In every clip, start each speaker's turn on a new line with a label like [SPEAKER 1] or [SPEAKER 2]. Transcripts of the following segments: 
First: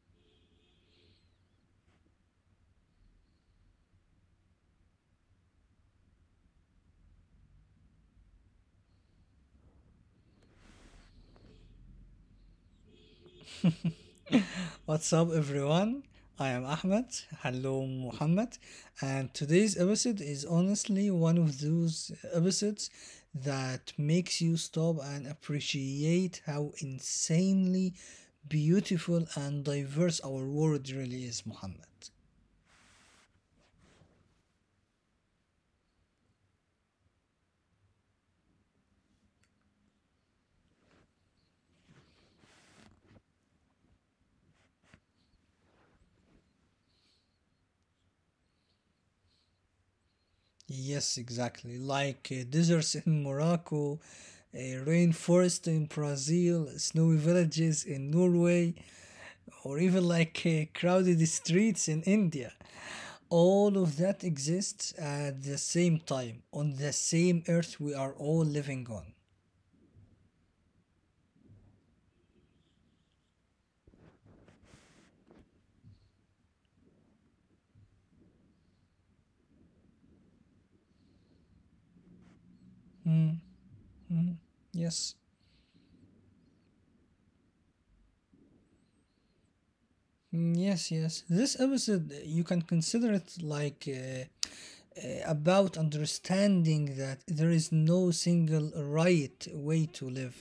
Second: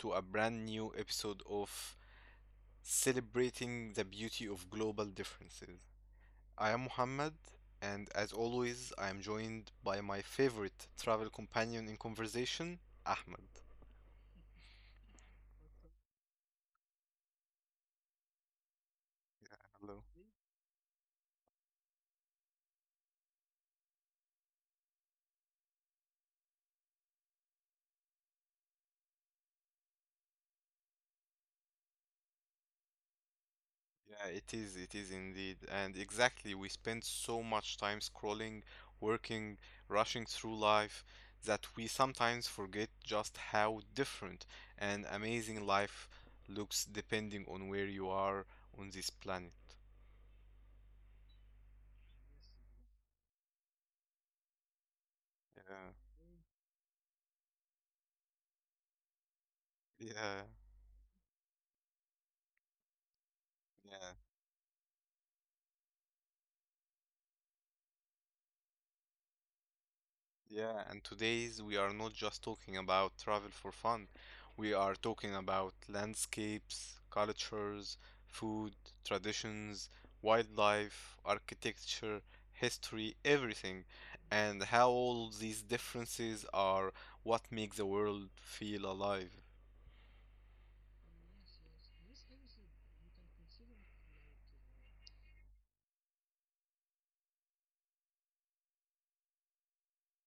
[SPEAKER 1] to a brand new episode of Celebrating the Beauty of Global Differences. I am Muhammad, and as always, I am joined by my favorite travel companion in conversation, Ahmed.
[SPEAKER 2] What's up, everyone? I am Ahmed. Hello, Muhammad. And today's
[SPEAKER 1] Hello.
[SPEAKER 2] episode is honestly one of those episodes that makes you stop and appreciate how insanely beautiful and diverse our world really is, Muhammad.
[SPEAKER 1] Yeah, it is indeed. And exactly, we spend so much time scrolling, working, rushing through life that we sometimes forget just how different and amazing life looks depending on where you are on this planet.
[SPEAKER 2] Yes, exactly. Deserts in Morocco, a
[SPEAKER 1] Yeah,
[SPEAKER 2] rainforest in Brazil, snowy villages in Norway,
[SPEAKER 1] yeah,
[SPEAKER 2] or even crowded streets in India.
[SPEAKER 1] yeah.
[SPEAKER 2] All of that exists at the same time on the same earth we are all living on.
[SPEAKER 1] Yeah, and today's we are not just talking about travel for fun. We are talking about landscapes, cultures, food, traditions, wildlife, architecture, history, everything, and how all
[SPEAKER 2] Yes.
[SPEAKER 1] these differences are what make the world feel alive.
[SPEAKER 2] Mm, yes, this episode, you can consider it like about understanding that there is no single right way to live.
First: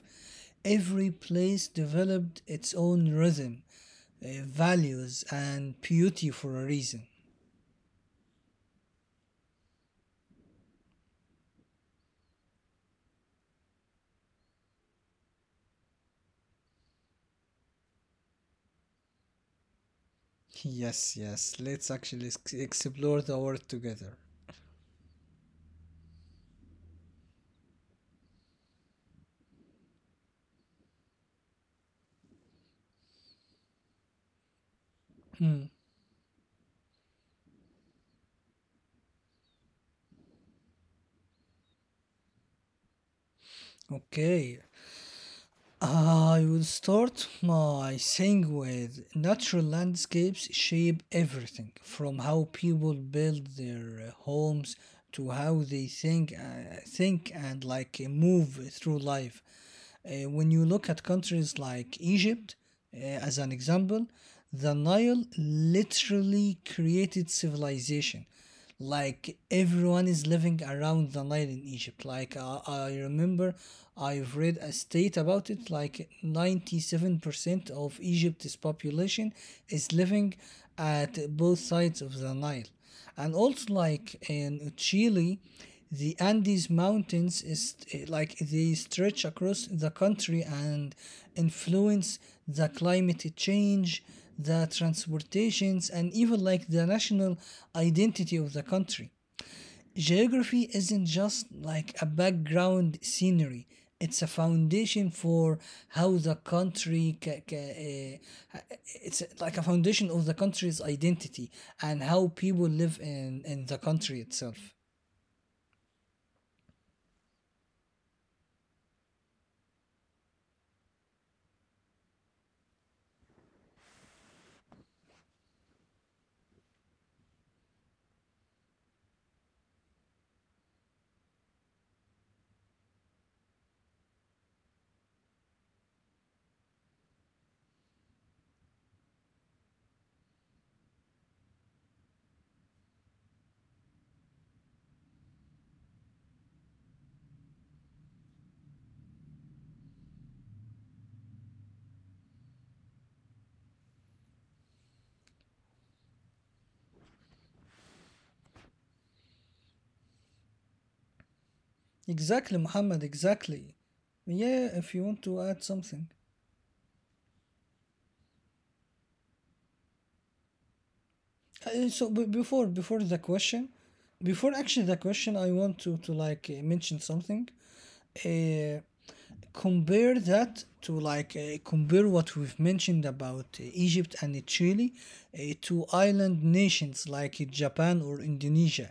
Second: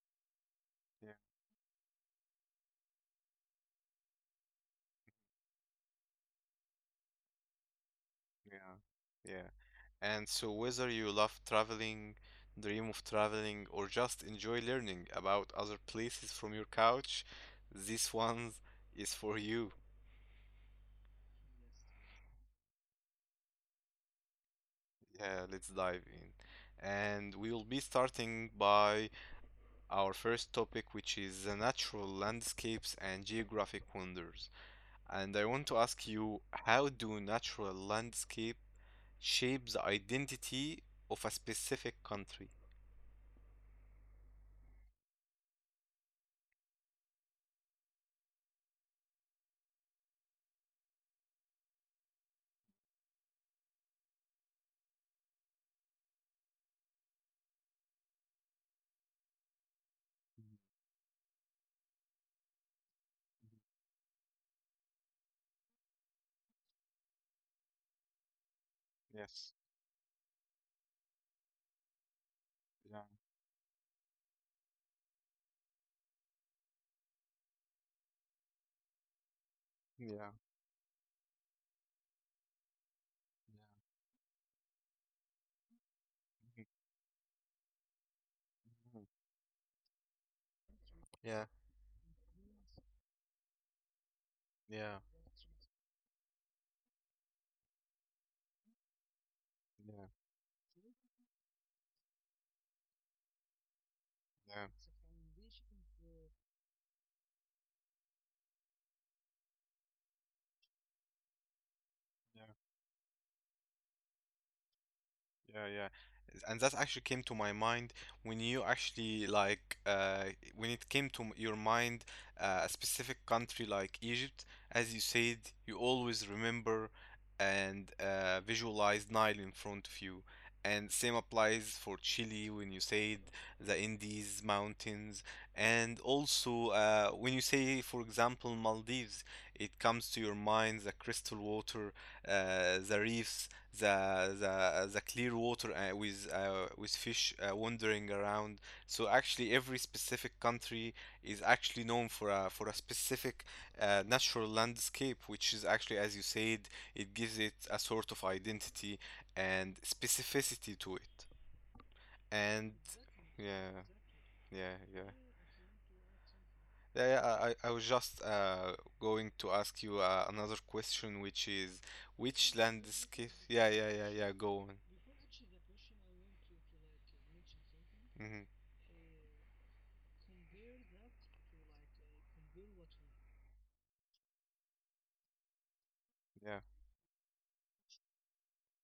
[SPEAKER 2] Every
[SPEAKER 1] Yeah,
[SPEAKER 2] place developed its own rhythm, values and beauty for a reason.
[SPEAKER 1] yeah, yeah. And so, whether you love traveling, dream of traveling, or just enjoy learning about other places from your couch, this one is for you.
[SPEAKER 2] Yes, let's actually explore the world together.
[SPEAKER 1] Yeah, let's dive in. And we will be starting by our first topic, which is the natural landscapes and geographic wonders. And I
[SPEAKER 2] Hmm,
[SPEAKER 1] want to ask you, how do natural landscape shape the identity of a specific country?
[SPEAKER 2] okay. I would start my thing with natural landscapes shape everything from how people build their homes to how they think, think and move through life. When
[SPEAKER 1] Mm,
[SPEAKER 2] you look at countries like Egypt, as an
[SPEAKER 1] mhm.
[SPEAKER 2] example, the Nile literally created civilization. Like
[SPEAKER 1] Yes.
[SPEAKER 2] everyone is living around the Nile in Egypt. I
[SPEAKER 1] Yeah.
[SPEAKER 2] remember, I've read a state about it. Like 97% of Egypt's population is
[SPEAKER 1] Yeah.
[SPEAKER 2] living at both sides of the Nile, and also like in Chile, the
[SPEAKER 1] Yeah.
[SPEAKER 2] Andes Mountains is like they
[SPEAKER 1] Mhm.
[SPEAKER 2] stretch across the country and
[SPEAKER 1] Yeah,
[SPEAKER 2] influence the climate change, the
[SPEAKER 1] yeah,
[SPEAKER 2] transportations, and even like the national identity of the country.
[SPEAKER 1] yeah,
[SPEAKER 2] Geography isn't just like a background scenery. It's a
[SPEAKER 1] yeah,
[SPEAKER 2] foundation for how the country, uh, it's like a foundation of the country's identity and how
[SPEAKER 1] yeah.
[SPEAKER 2] people live in the country itself.
[SPEAKER 1] Yeah, yeah. And that actually came to my mind when you actually when it came to your mind a specific country like Egypt, as you said, you always remember and visualize Nile in front of you. And same applies for Chile when you said the Andes mountains. And also when you say, for example, Maldives, it comes to your mind the crystal water, the reefs, the clear water with fish wandering around. So actually, every specific country is actually known for a specific natural landscape, which is actually, as you said, it gives it a sort of identity and specificity to it.
[SPEAKER 2] Exactly,
[SPEAKER 1] And
[SPEAKER 2] Muhammad, exactly.
[SPEAKER 1] yeah,
[SPEAKER 2] Yeah,
[SPEAKER 1] yeah,
[SPEAKER 2] if you
[SPEAKER 1] yeah.
[SPEAKER 2] want to add something.
[SPEAKER 1] Yeah, yeah, I was just going to ask you another question, which is which
[SPEAKER 2] Before the
[SPEAKER 1] landscape?
[SPEAKER 2] question,
[SPEAKER 1] Yeah, yeah, yeah, yeah.
[SPEAKER 2] before
[SPEAKER 1] Go on.
[SPEAKER 2] actually the question, I want to mention something.
[SPEAKER 1] Hmm.
[SPEAKER 2] Uh, compare that to compare what we've mentioned about Egypt and Chile to island nations like Japan or Indonesia,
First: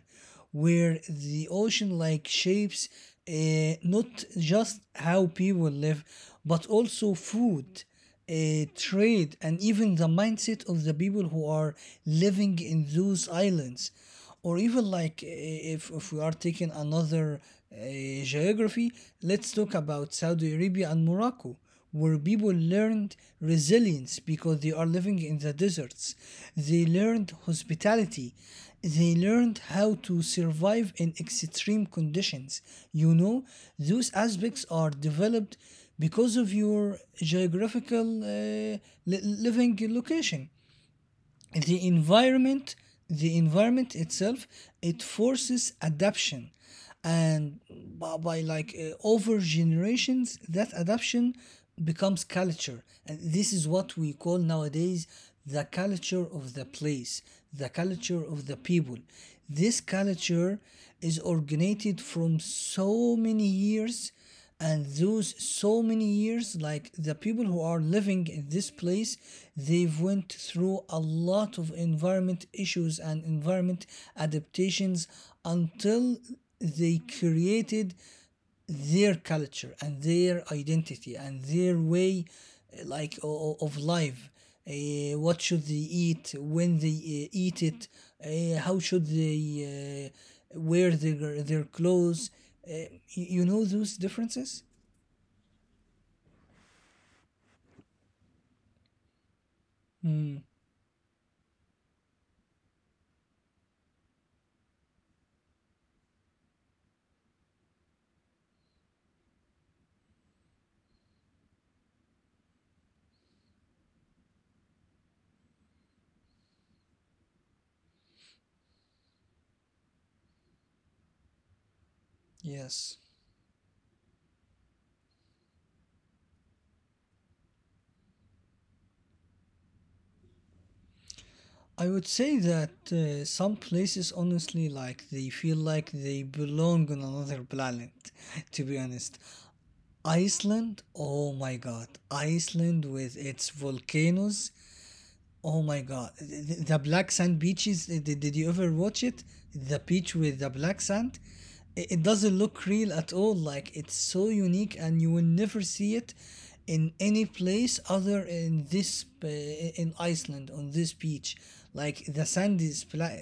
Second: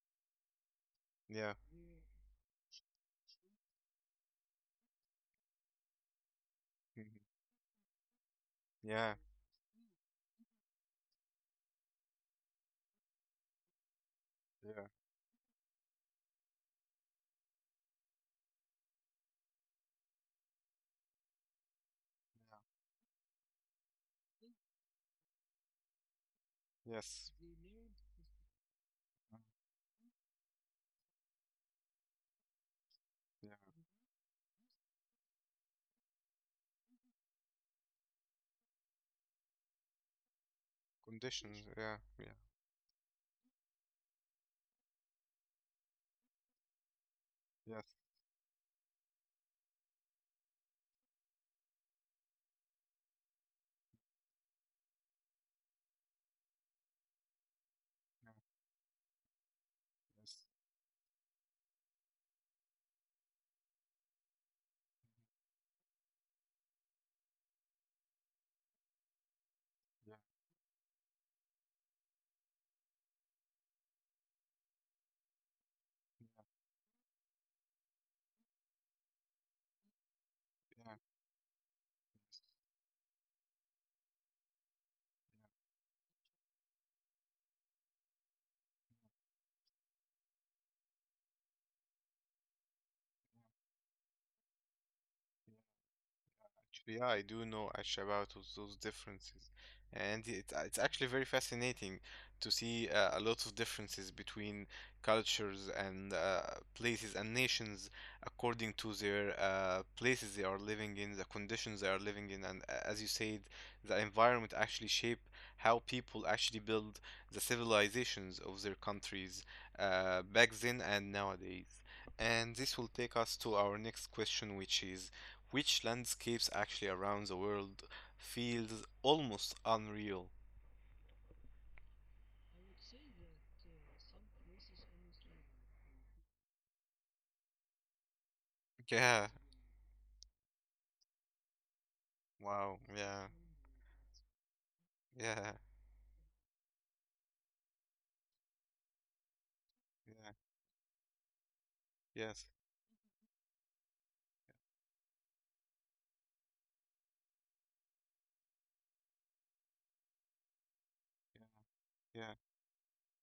[SPEAKER 2] where the
[SPEAKER 1] Yeah.
[SPEAKER 2] ocean like shapes, not just how people live, but also
[SPEAKER 1] Mhm.
[SPEAKER 2] food, uh,
[SPEAKER 1] Yeah.
[SPEAKER 2] trade, and even the mindset of the people who are living in those islands. Or even
[SPEAKER 1] Yeah.
[SPEAKER 2] if we are taking another geography, let's talk about Saudi Arabia and Morocco, where people learned resilience because they are living in the deserts. They
[SPEAKER 1] Yes.
[SPEAKER 2] learned
[SPEAKER 1] Mm.
[SPEAKER 2] hospitality, they learned how to survive in extreme conditions, you know.
[SPEAKER 1] Yeah.
[SPEAKER 2] Those aspects are developed because of your geographical living location,
[SPEAKER 1] Conditions.
[SPEAKER 2] the
[SPEAKER 1] Yeah. Yeah.
[SPEAKER 2] environment, the environment itself, it forces adaption. And
[SPEAKER 1] Yes.
[SPEAKER 2] by like over generations that adaption becomes culture, and this is what we call nowadays the culture of the place, the culture
[SPEAKER 1] Yeah.
[SPEAKER 2] of the people. This
[SPEAKER 1] Yes.
[SPEAKER 2] culture is originated from so many years, and those so many years, like the people who are living in this place, they've
[SPEAKER 1] Yeah.
[SPEAKER 2] went through a lot of environment issues and environment adaptations until they created their culture and their
[SPEAKER 1] Yeah.
[SPEAKER 2] identity and their way, of life. Uh, what should they eat, when they eat it, how should they wear their clothes, uh, you know, those differences.
[SPEAKER 1] Actually, yeah, I do know actually about those differences, and it's actually very fascinating to see a lot of differences between cultures and places and nations according to their places they are living in, the conditions they are living in, and as you said, the environment actually shape how people actually build the civilizations of their countries back then and nowadays. And this will
[SPEAKER 2] Yes,
[SPEAKER 1] take us to our next question, which is which landscapes actually around the world feels almost unreal.
[SPEAKER 2] I would say that, some places honestly like they feel like they belong on another planet to be honest.
[SPEAKER 1] Yeah.
[SPEAKER 2] Iceland, oh my god,
[SPEAKER 1] Wow.
[SPEAKER 2] Iceland with
[SPEAKER 1] Yeah.
[SPEAKER 2] its volcanoes.
[SPEAKER 1] Yeah.
[SPEAKER 2] Oh my God. The black sand beaches, did you ever watch it? The beach
[SPEAKER 1] Yeah.
[SPEAKER 2] with the black sand? It doesn't
[SPEAKER 1] Yes.
[SPEAKER 2] look real at all. Like, it's so unique and you will never see it in any place other in this, in Iceland on this beach. Like
[SPEAKER 1] Yeah.
[SPEAKER 2] the
[SPEAKER 1] Yeah.
[SPEAKER 2] sand is black.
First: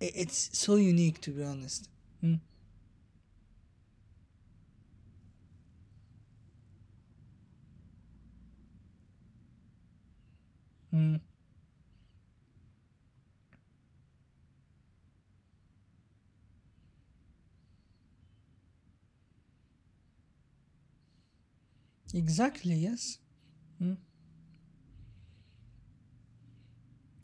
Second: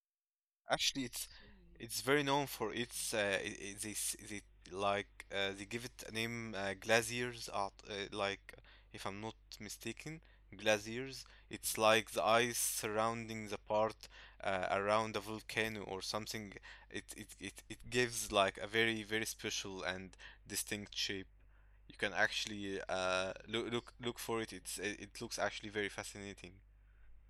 [SPEAKER 2] It's so
[SPEAKER 1] Actually,
[SPEAKER 2] unique, to be honest.
[SPEAKER 1] it's very known for its I- they s- they like they give it a name glaziers art like, if I'm not mistaken, glaziers
[SPEAKER 2] Mm.
[SPEAKER 1] it's like the ice surrounding the part around a volcano or something. It gives like a very very special and distinct shape. You can
[SPEAKER 2] Exactly,
[SPEAKER 1] actually
[SPEAKER 2] yes.
[SPEAKER 1] look look
[SPEAKER 2] Hmm.
[SPEAKER 1] look for it. It looks actually very fascinating.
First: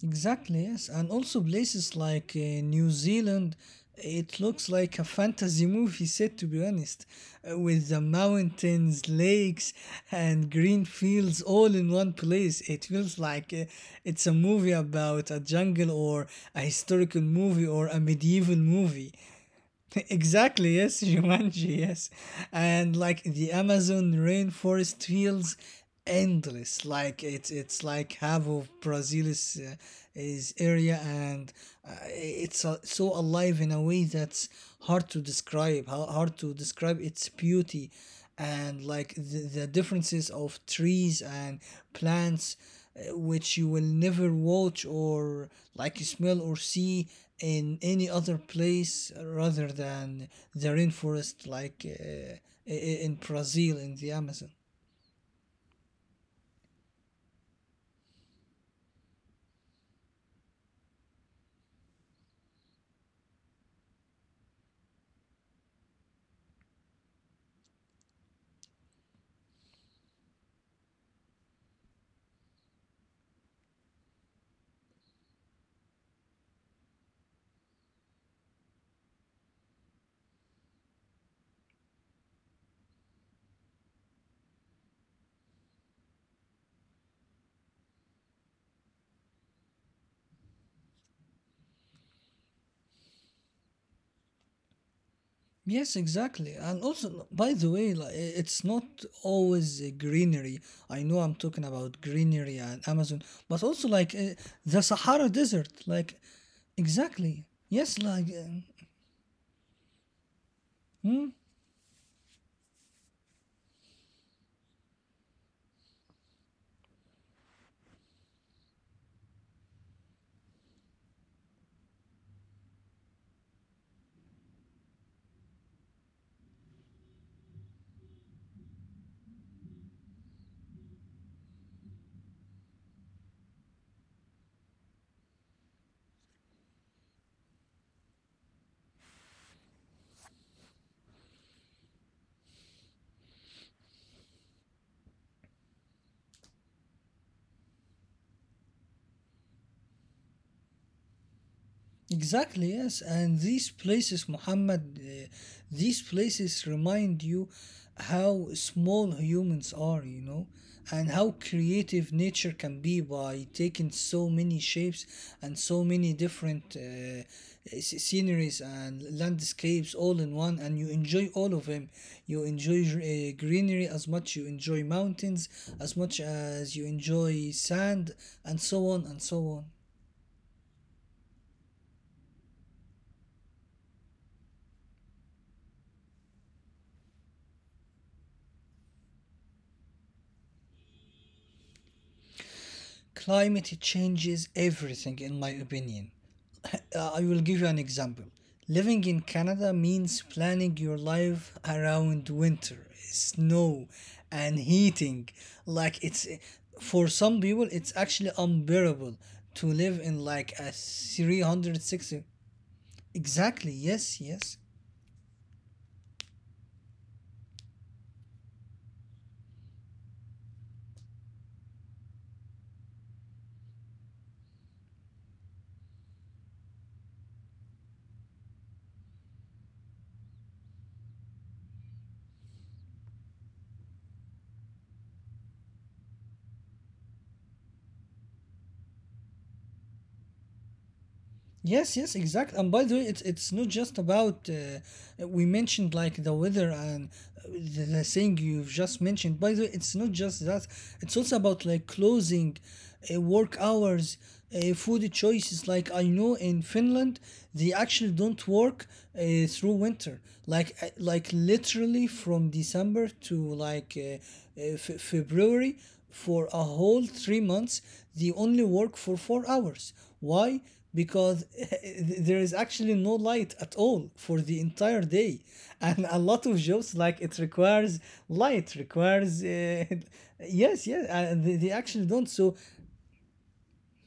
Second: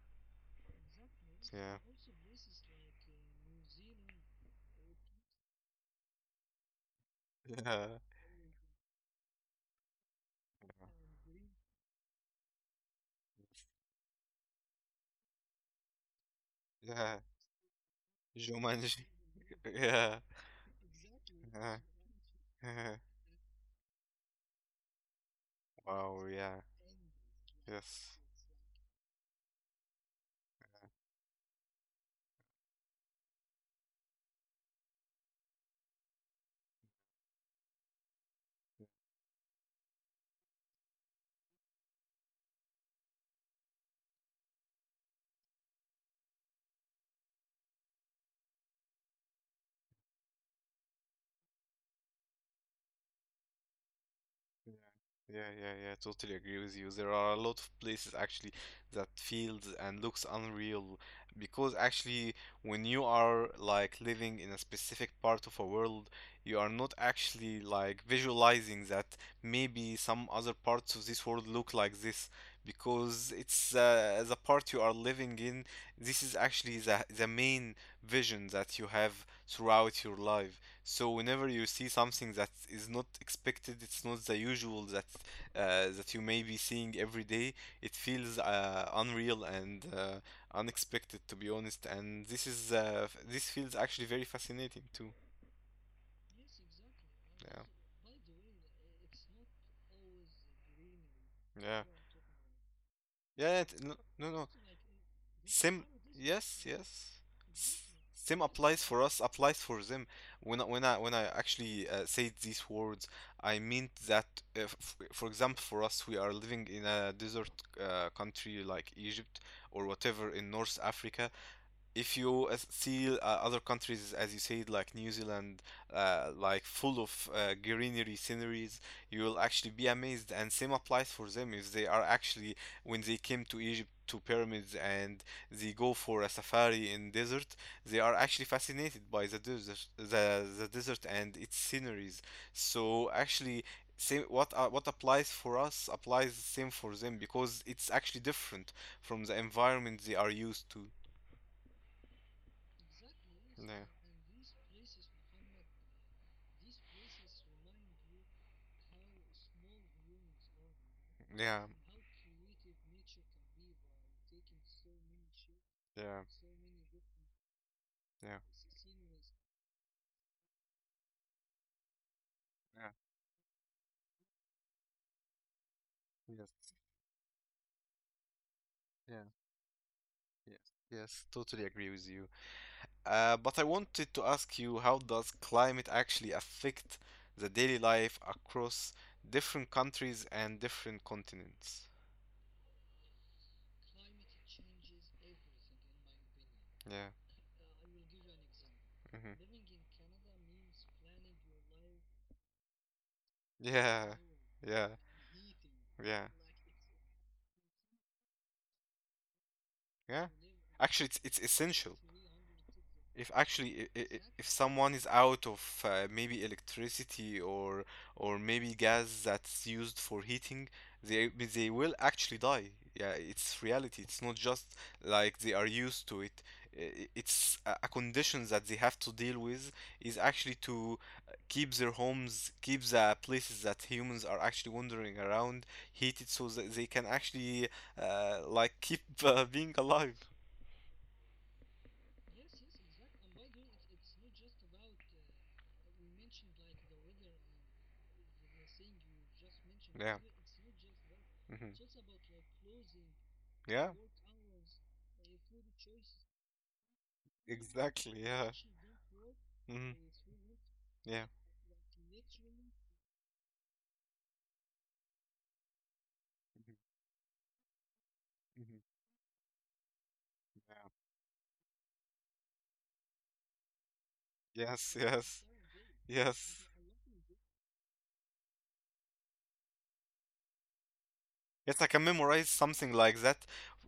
[SPEAKER 2] Exactly, yes. And also
[SPEAKER 1] Yeah.
[SPEAKER 2] places New Zealand, it looks like a fantasy movie set, to be honest,
[SPEAKER 1] Yeah,
[SPEAKER 2] with the mountains, lakes, and green fields all in one place. It feels like it's a movie about a jungle, or a
[SPEAKER 1] yeah.
[SPEAKER 2] historical movie, or a medieval
[SPEAKER 1] Jumanji.
[SPEAKER 2] movie.
[SPEAKER 1] Yeah,
[SPEAKER 2] Exactly, yes, Jumanji,
[SPEAKER 1] yeah,
[SPEAKER 2] yes. And
[SPEAKER 1] yeah.
[SPEAKER 2] like the Amazon rainforest feels
[SPEAKER 1] Wow, yeah.
[SPEAKER 2] endless. Like it's like
[SPEAKER 1] Yes.
[SPEAKER 2] half of Brazil is area, and it's so alive in a way that's hard to describe, how hard to describe its beauty and
[SPEAKER 1] Yeah.
[SPEAKER 2] like the differences of trees and plants, which you will never watch or like smell or see in any other place rather than the rainforest, in Brazil in the Amazon.
[SPEAKER 1] Yeah, yeah, yeah, yeah. Totally agree with you. There are a lot of places actually that feels and looks unreal, because actually when you are like living in a specific part of a world, you are not actually like visualizing that maybe some other parts of this world look like this because it's the part you are living in. This is actually the main vision that you have throughout your life. So whenever you see something that is not expected, it's not the usual that that you may be seeing every day. It feels unreal and unexpected, to be honest. And this is this feels actually very fascinating too.
[SPEAKER 2] Yes, exactly. And also, by
[SPEAKER 1] Yeah,
[SPEAKER 2] the way, it's not always greenery. I know I'm talking
[SPEAKER 1] yeah.
[SPEAKER 2] about greenery and Amazon, but
[SPEAKER 1] Yeah, it-
[SPEAKER 2] also
[SPEAKER 1] no, no, no.
[SPEAKER 2] the Sahara Desert.
[SPEAKER 1] Same,
[SPEAKER 2] Like,
[SPEAKER 1] yes, yes.
[SPEAKER 2] exactly.
[SPEAKER 1] S-
[SPEAKER 2] Yes, like,
[SPEAKER 1] Same applies for us, applies for them. When I, when I when
[SPEAKER 2] hmm?
[SPEAKER 1] I actually say these words, I meant that f for example, for us, we are living in a desert country like Egypt or whatever in North Africa. If you see other countries, as you said, like New Zealand, like full of greenery sceneries, you will actually be amazed. And same applies for them if they are actually, when they came to Egypt to pyramids and they go for a safari in desert, they are actually fascinated by the desert, the desert and its sceneries. So actually, same what applies for us applies the same for them because it's actually different from the environment they are used to.
[SPEAKER 2] Exactly, yes. And these
[SPEAKER 1] Yeah,
[SPEAKER 2] places, Muhammad, these places remind you how small humans are, you know, and how
[SPEAKER 1] yeah,
[SPEAKER 2] creative nature can be by taking so many shapes and so many
[SPEAKER 1] yeah,
[SPEAKER 2] different,
[SPEAKER 1] yeah,
[SPEAKER 2] sceneries and landscapes all in one. And you enjoy all of them. You enjoy
[SPEAKER 1] yeah.
[SPEAKER 2] greenery as much, you enjoy mountains as much as you
[SPEAKER 1] Yes,
[SPEAKER 2] enjoy sand, and so on and so
[SPEAKER 1] yeah,
[SPEAKER 2] on.
[SPEAKER 1] yes, yes. Totally agree with you. But I wanted to ask you, how does climate actually affect the daily life across different countries and different continents?
[SPEAKER 2] Climate changes everything, in my opinion. I
[SPEAKER 1] Yeah,
[SPEAKER 2] will give you an example. Living in
[SPEAKER 1] mhm.
[SPEAKER 2] Canada means planning your life around winter, snow,
[SPEAKER 1] Yeah,
[SPEAKER 2] and
[SPEAKER 1] yeah,
[SPEAKER 2] heating. Like it's
[SPEAKER 1] yeah,
[SPEAKER 2] for some people, it's actually unbearable to live in
[SPEAKER 1] yeah.
[SPEAKER 2] like a
[SPEAKER 1] Actually, it's essential.
[SPEAKER 2] 360.
[SPEAKER 1] If
[SPEAKER 2] Exactly.
[SPEAKER 1] actually
[SPEAKER 2] Yes. Yes.
[SPEAKER 1] if someone is out of maybe electricity or maybe gas that's used for heating, they will actually die. Yeah, it's reality. It's not just like they are used to it. I- It's a condition that they have to deal with is actually to keep their homes, keep the places that humans are actually wandering around heated so that they can actually keep being alive.
[SPEAKER 2] Yes, yes, exactly. And by the way, it's not just about, we mentioned like the weather and the thing you've just mentioned. By the way, it's not
[SPEAKER 1] Yeah.
[SPEAKER 2] just that. It's also about like
[SPEAKER 1] Hmm.
[SPEAKER 2] closing, work
[SPEAKER 1] Yeah.
[SPEAKER 2] hours, food choices. Like I know in Finland, they actually
[SPEAKER 1] Exactly.
[SPEAKER 2] don't
[SPEAKER 1] Yeah.
[SPEAKER 2] work through
[SPEAKER 1] Hmm.
[SPEAKER 2] winter. Like
[SPEAKER 1] Yeah.
[SPEAKER 2] literally from December to February, for a whole
[SPEAKER 1] Hmm.
[SPEAKER 2] 3 months, they only work
[SPEAKER 1] Hmm.
[SPEAKER 2] for 4 hours. Why?
[SPEAKER 1] Yeah.
[SPEAKER 2] Because there is actually no light at all for the entire
[SPEAKER 1] Yes.
[SPEAKER 2] day,
[SPEAKER 1] Yes.
[SPEAKER 2] and a lot of
[SPEAKER 1] Yes.
[SPEAKER 2] jobs like it requires light, requires yes yes, they
[SPEAKER 1] Yes, I
[SPEAKER 2] actually
[SPEAKER 1] can
[SPEAKER 2] don't so
[SPEAKER 1] memorize something like that.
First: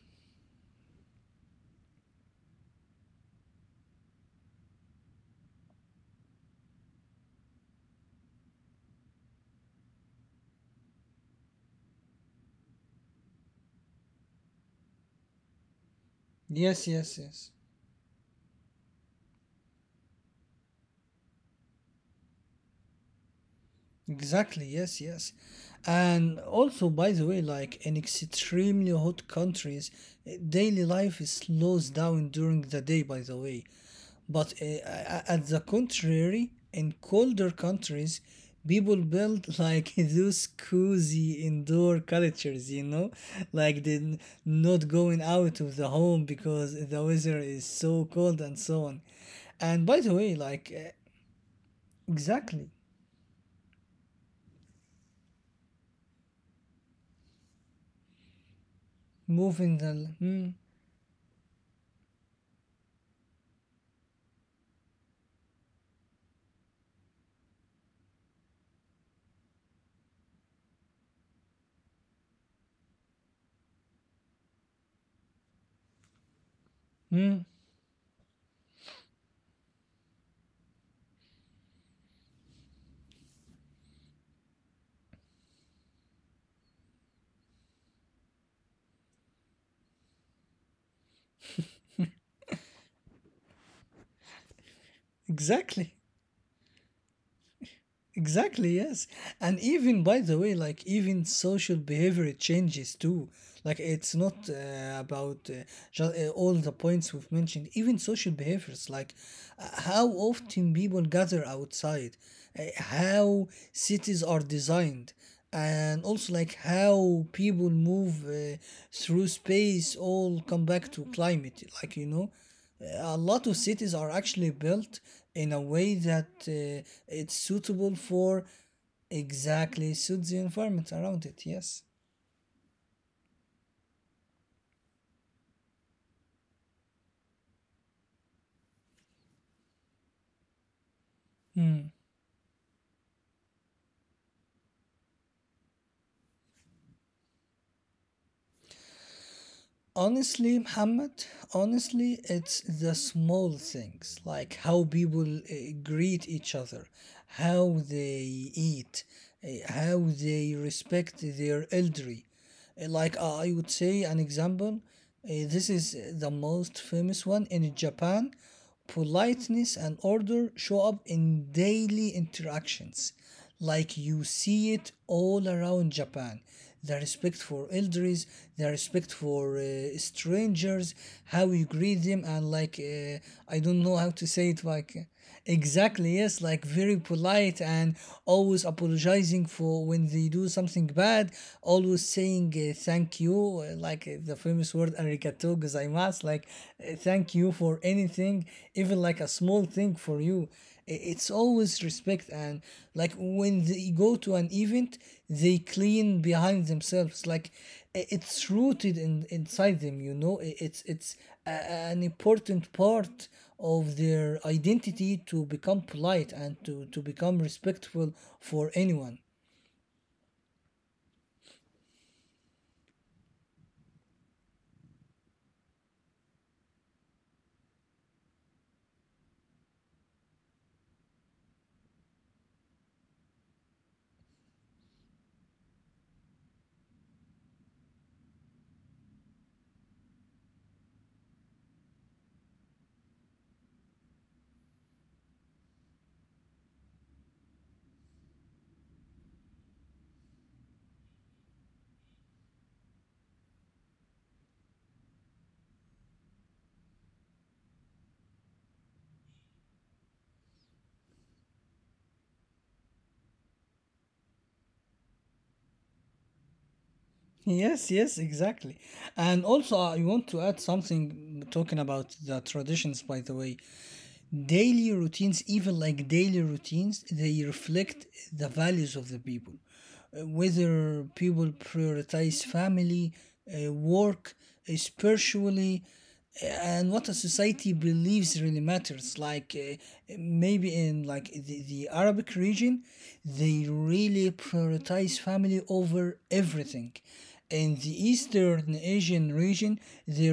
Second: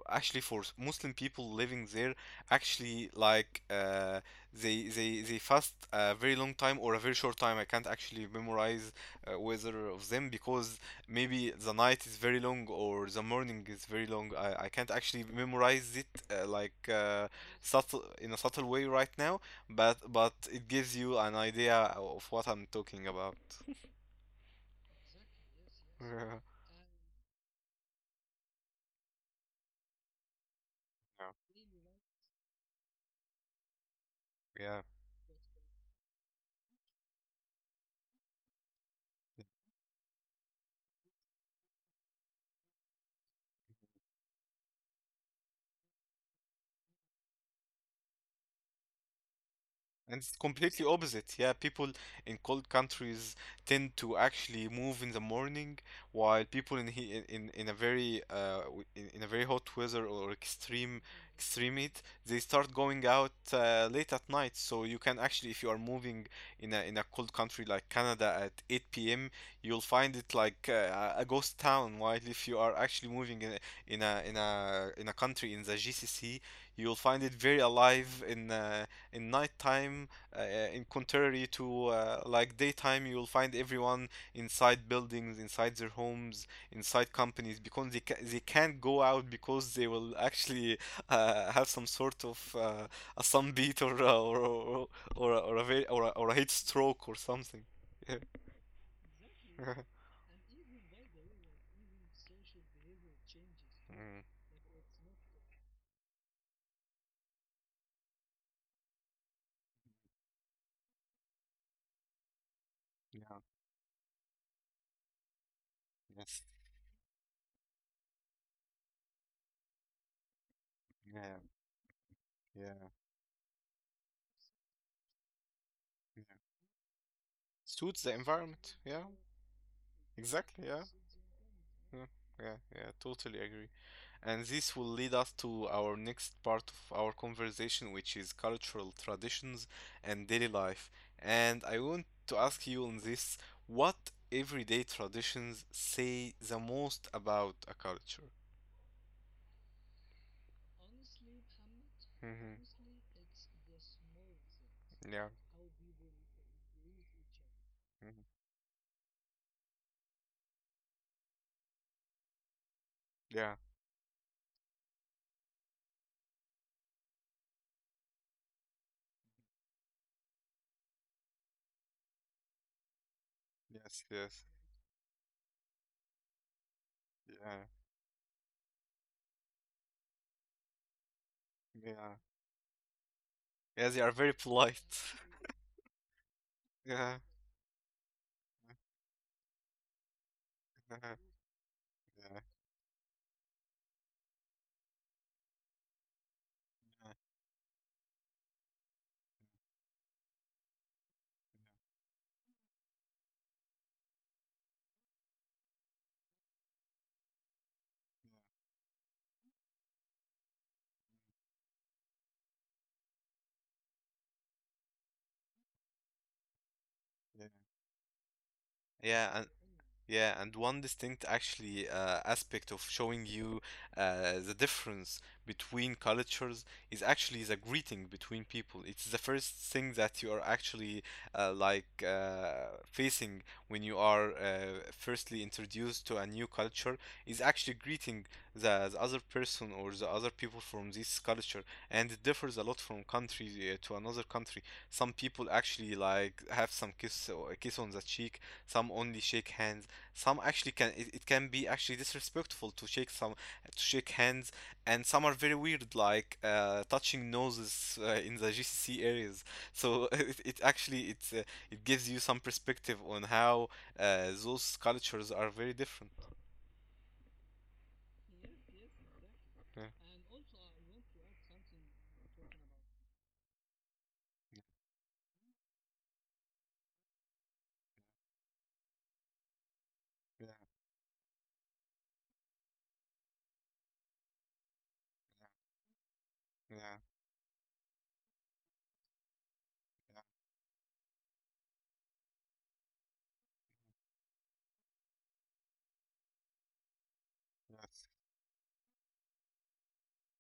[SPEAKER 1] Actually, for Muslim people living there, actually, they fast a very long time or a very short time. I can't actually memorize whether of them because maybe the night is very long or the morning is very long. I can't actually memorize it
[SPEAKER 2] yes yes yes.
[SPEAKER 1] subtle in a subtle way right now, but it gives you an idea of what I'm talking about.
[SPEAKER 2] Exactly, yes, yes.
[SPEAKER 1] Yeah.
[SPEAKER 2] And also, by the way, like in extremely hot countries, daily life is slows down during the day, by the way. But
[SPEAKER 1] Yeah.
[SPEAKER 2] at the contrary, in colder countries, people build like those cozy indoor cultures, you know, like they not going out of the home because the weather is so cold and so on. And by the
[SPEAKER 1] And it's
[SPEAKER 2] way,
[SPEAKER 1] completely opposite. Yeah, people in cold
[SPEAKER 2] exactly
[SPEAKER 1] countries tend to actually move in the morning, while people in a very in a very hot
[SPEAKER 2] moving
[SPEAKER 1] weather or
[SPEAKER 2] the.
[SPEAKER 1] extreme heat, they start going out late at night. So you can actually, if you are moving in a cold country like Canada at 8 p.m., you'll find it like a ghost town. While if you are actually moving in a country in the GCC, you'll find it very alive in nighttime uh, in contrary to daytime, you'll find everyone inside buildings inside their homes inside companies because they can't go out because they will actually have some sort of a sunbeat or a, ve-
[SPEAKER 2] Exactly.
[SPEAKER 1] or a heat stroke or something. Yeah.
[SPEAKER 2] Exactly, yes. And even, by the way, like even social behavior it changes too. Like
[SPEAKER 1] Mm,
[SPEAKER 2] it's not about just, all the points we've mentioned, even social behaviors, how often people gather outside,
[SPEAKER 1] yeah,
[SPEAKER 2] how cities are designed, and
[SPEAKER 1] yes,
[SPEAKER 2] also like how people move through space, all come back to
[SPEAKER 1] yeah,
[SPEAKER 2] climate, like, you know,
[SPEAKER 1] yeah,
[SPEAKER 2] a lot of cities are actually built in a way
[SPEAKER 1] yeah,
[SPEAKER 2] that it's
[SPEAKER 1] suits
[SPEAKER 2] suitable
[SPEAKER 1] the
[SPEAKER 2] for
[SPEAKER 1] environment, yeah,
[SPEAKER 2] exactly suits the
[SPEAKER 1] exactly, yeah,
[SPEAKER 2] environment around it yes.
[SPEAKER 1] yeah, yeah, yeah, totally agree. And this will lead us to our next part of our conversation, which is cultural traditions and daily life. And I want to ask you on this, what everyday traditions say the most about a culture?
[SPEAKER 2] Honestly, Muhammad, honestly
[SPEAKER 1] Hmm.
[SPEAKER 2] it's the small things like how
[SPEAKER 1] Yeah.
[SPEAKER 2] people greet each other, how
[SPEAKER 1] Mhm.
[SPEAKER 2] they eat, how they respect their elderly.
[SPEAKER 1] Yeah.
[SPEAKER 2] I would say an example, this is the most famous one in Japan. Politeness and order show up in daily interactions,
[SPEAKER 1] Yes,
[SPEAKER 2] like you
[SPEAKER 1] yes.
[SPEAKER 2] see it all around Japan. The respect
[SPEAKER 1] Yeah.
[SPEAKER 2] for elders, the respect for strangers, how you greet
[SPEAKER 1] Yeah.
[SPEAKER 2] them, and I
[SPEAKER 1] Yeah,
[SPEAKER 2] don't
[SPEAKER 1] they
[SPEAKER 2] know
[SPEAKER 1] are
[SPEAKER 2] how
[SPEAKER 1] very
[SPEAKER 2] to say it,
[SPEAKER 1] polite.
[SPEAKER 2] like exactly, yes, like very
[SPEAKER 1] Yeah.
[SPEAKER 2] polite, and always apologizing for when they do something bad, always
[SPEAKER 1] Yeah.
[SPEAKER 2] saying thank you, the famous word arigato gozaimasu, like, thank you for anything, even like a small thing for you. I- It's always respect, and like when they go to an event, they clean behind themselves. Like I- it's rooted in inside them, you know. I- It's an important part of their identity to become polite and to become
[SPEAKER 1] Yeah.
[SPEAKER 2] respectful for anyone.
[SPEAKER 1] Yeah. Yeah, and one distinct actually aspect of showing you the difference between cultures is actually the greeting between people. It's the first thing that you are actually facing when you are firstly introduced to a new culture is actually greeting the other person or the other people from this culture, and it differs a lot from country to another country. Some people actually like have some kiss or a kiss on the cheek, some only shake hands, some actually can it can be actually disrespectful to shake some to shake hands, and some are very weird, like touching noses in the GCC areas. So it actually it gives you some perspective on how those cultures are very different.
[SPEAKER 2] Yes, yes, exactly. And
[SPEAKER 1] Yeah,
[SPEAKER 2] also, I want to add something talking about the traditions, by the way. Daily routines, even like daily routines, they reflect the values of the people.
[SPEAKER 1] yeah,
[SPEAKER 2] Whether people prioritize family, work, spiritually,
[SPEAKER 1] yeah,
[SPEAKER 2] and what a society believes really matters.
[SPEAKER 1] yeah,
[SPEAKER 2] Maybe in like the Arabic region, they really prioritize family over everything. In
[SPEAKER 1] yes,
[SPEAKER 2] the Eastern Asian region, they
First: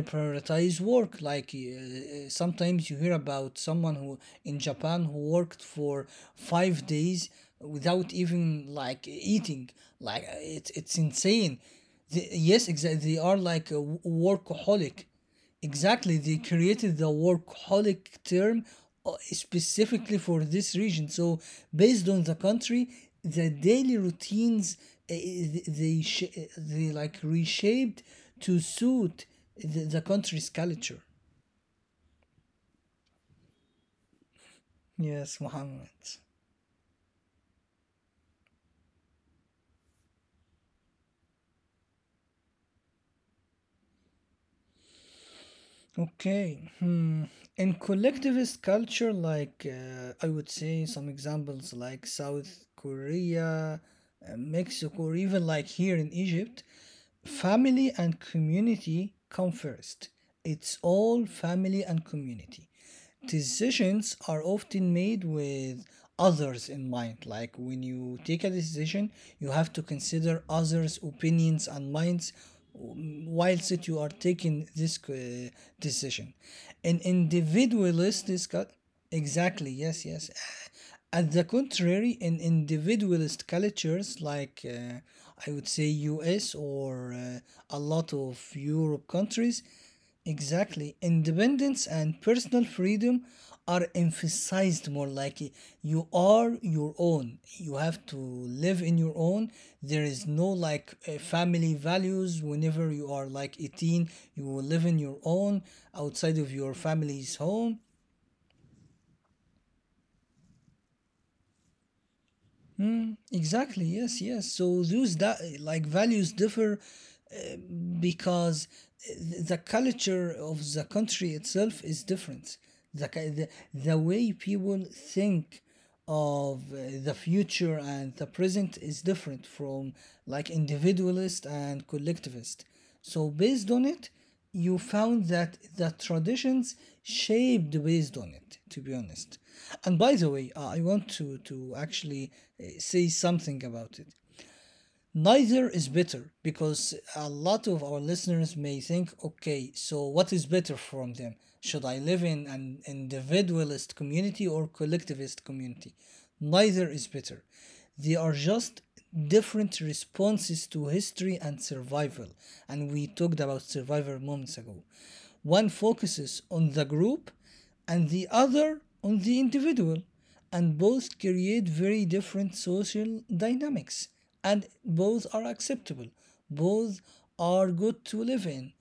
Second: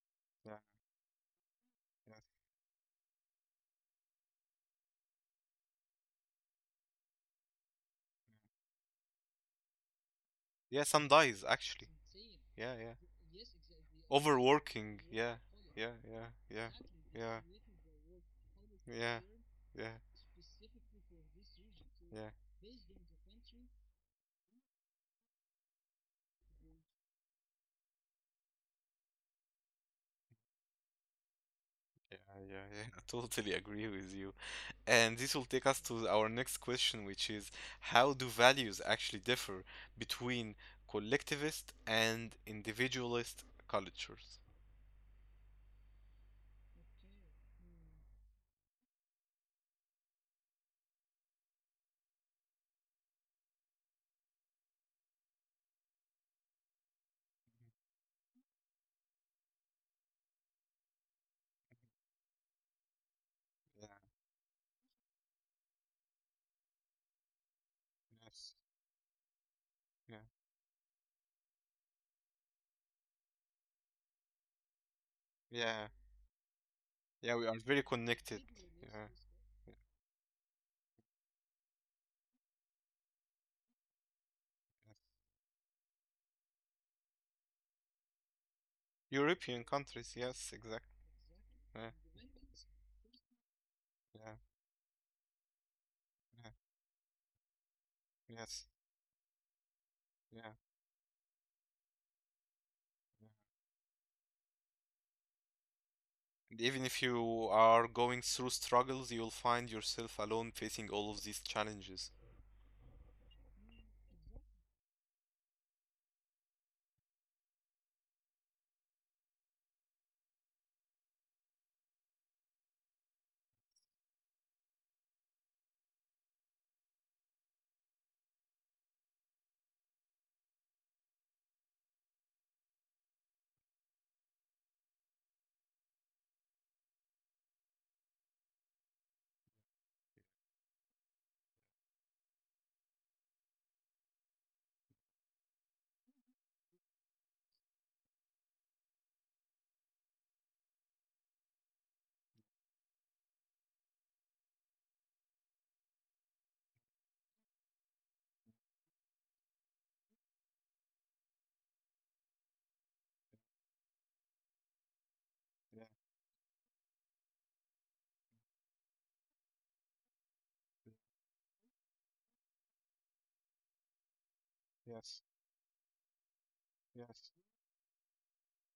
[SPEAKER 1] yeah,
[SPEAKER 2] prioritize work.
[SPEAKER 1] yeah.
[SPEAKER 2] Sometimes you hear about someone who in Japan who worked for 5 days without even like eating. Like
[SPEAKER 1] Yeah, some
[SPEAKER 2] it's
[SPEAKER 1] dies
[SPEAKER 2] insane.
[SPEAKER 1] actually.
[SPEAKER 2] The,
[SPEAKER 1] Yeah,
[SPEAKER 2] yes,
[SPEAKER 1] yeah.
[SPEAKER 2] exactly. They are like a
[SPEAKER 1] Overworking.
[SPEAKER 2] workaholic.
[SPEAKER 1] Yeah, world, yeah, yeah,
[SPEAKER 2] Exactly, they
[SPEAKER 1] yeah,
[SPEAKER 2] created the
[SPEAKER 1] yeah,
[SPEAKER 2] workaholic term
[SPEAKER 1] in yeah, concerned, yeah.
[SPEAKER 2] specifically for this region. So, based
[SPEAKER 1] Yeah,
[SPEAKER 2] on the country, the daily routines, uh, they like reshaped to suit the country's culture.
[SPEAKER 1] yeah, yeah, yeah. I totally agree with you. And this will
[SPEAKER 2] Yes,
[SPEAKER 1] take us
[SPEAKER 2] Muhammad.
[SPEAKER 1] to our next question, which is how do values actually differ between collectivist and individualist cultures?
[SPEAKER 2] Okay. Hmm. In collectivist culture, I would say some examples like South Korea, Mexico, or even like here in Egypt, family and community come first. It's all family and community.
[SPEAKER 1] Yeah,
[SPEAKER 2] Decisions are often made with others in mind. Like when you take a
[SPEAKER 1] yes,
[SPEAKER 2] decision, you have to
[SPEAKER 1] yeah,
[SPEAKER 2] consider others' opinions and minds whilst that you are taking this
[SPEAKER 1] yeah,
[SPEAKER 2] decision. An
[SPEAKER 1] yeah, we are very
[SPEAKER 2] individualist
[SPEAKER 1] connected.
[SPEAKER 2] discuss
[SPEAKER 1] Yeah, to
[SPEAKER 2] exactly,
[SPEAKER 1] this,
[SPEAKER 2] yes, yes. At the contrary, in individualist cultures like
[SPEAKER 1] right?
[SPEAKER 2] uh, I would say US or a lot of Europe countries,
[SPEAKER 1] European countries, yes,
[SPEAKER 2] exactly,
[SPEAKER 1] exactly.
[SPEAKER 2] independence
[SPEAKER 1] Yeah,
[SPEAKER 2] and personal freedom are
[SPEAKER 1] yeah,
[SPEAKER 2] emphasized more, like you are
[SPEAKER 1] yeah,
[SPEAKER 2] your own. You have to
[SPEAKER 1] yes,
[SPEAKER 2] live in your own. There is
[SPEAKER 1] yeah,
[SPEAKER 2] no
[SPEAKER 1] yeah.
[SPEAKER 2] like family values. Whenever you are like 18, you will live in your own outside of
[SPEAKER 1] And
[SPEAKER 2] your
[SPEAKER 1] even if
[SPEAKER 2] family's
[SPEAKER 1] you
[SPEAKER 2] home.
[SPEAKER 1] are going through struggles, you'll find yourself alone facing all of these challenges.
[SPEAKER 2] Exactly, yes, yes. So those that like values differ, because the culture of the country itself is different. The, ki- the, the way people think of the future and the present is different from like individualist and collectivist. So, based on it, you found that the traditions shaped based on it, to be honest. And by the way, I want to actually say something about it. Neither is better because a lot of our listeners may think, okay, so what is better from them? Should I live in an individualist community or collectivist community? Neither is better. They are just different responses to history and survival. And we talked about survival moments ago. One
[SPEAKER 1] Yeah,
[SPEAKER 2] focuses on the group and the other on the individual, and both create very different social dynamics, and both
[SPEAKER 1] yes,
[SPEAKER 2] are acceptable, both
[SPEAKER 1] yes,
[SPEAKER 2] are good to live in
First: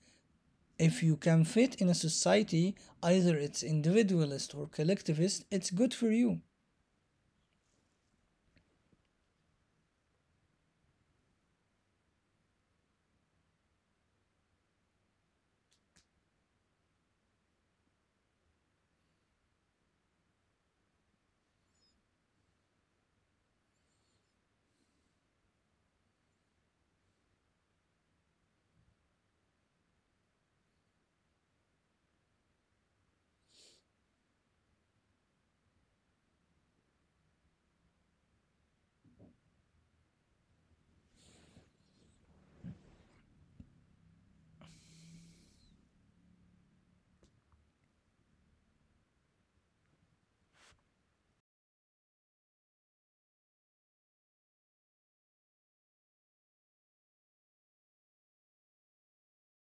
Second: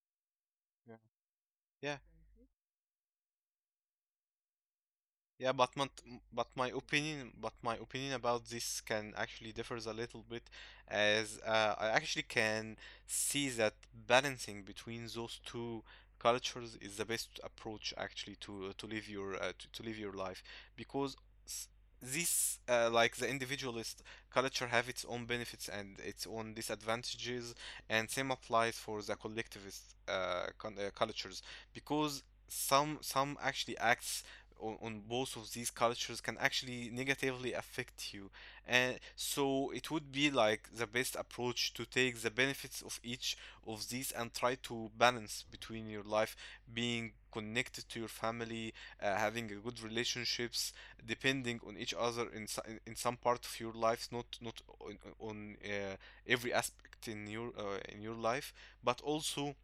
[SPEAKER 1] yeah.
[SPEAKER 2] if you can fit in a
[SPEAKER 1] Yeah,
[SPEAKER 2] society. Either it's individualist or collectivist,
[SPEAKER 1] Yeah, but
[SPEAKER 2] it's
[SPEAKER 1] my,
[SPEAKER 2] good for you.
[SPEAKER 1] but my opinion about this can actually differs a little bit, as I actually can see that balancing between those two cultures is the best approach actually to live your to live your life because s- this like the individualist culture have its own benefits and its own disadvantages, and same applies for the collectivist con cultures because some actually acts on both of these cultures can actually negatively affect you. And so it would be like the best approach to take the benefits of each of these and try to balance between your life being connected to your family, having a good relationships, depending on each other in, in some part of your lives, not on, every aspect in your life, but also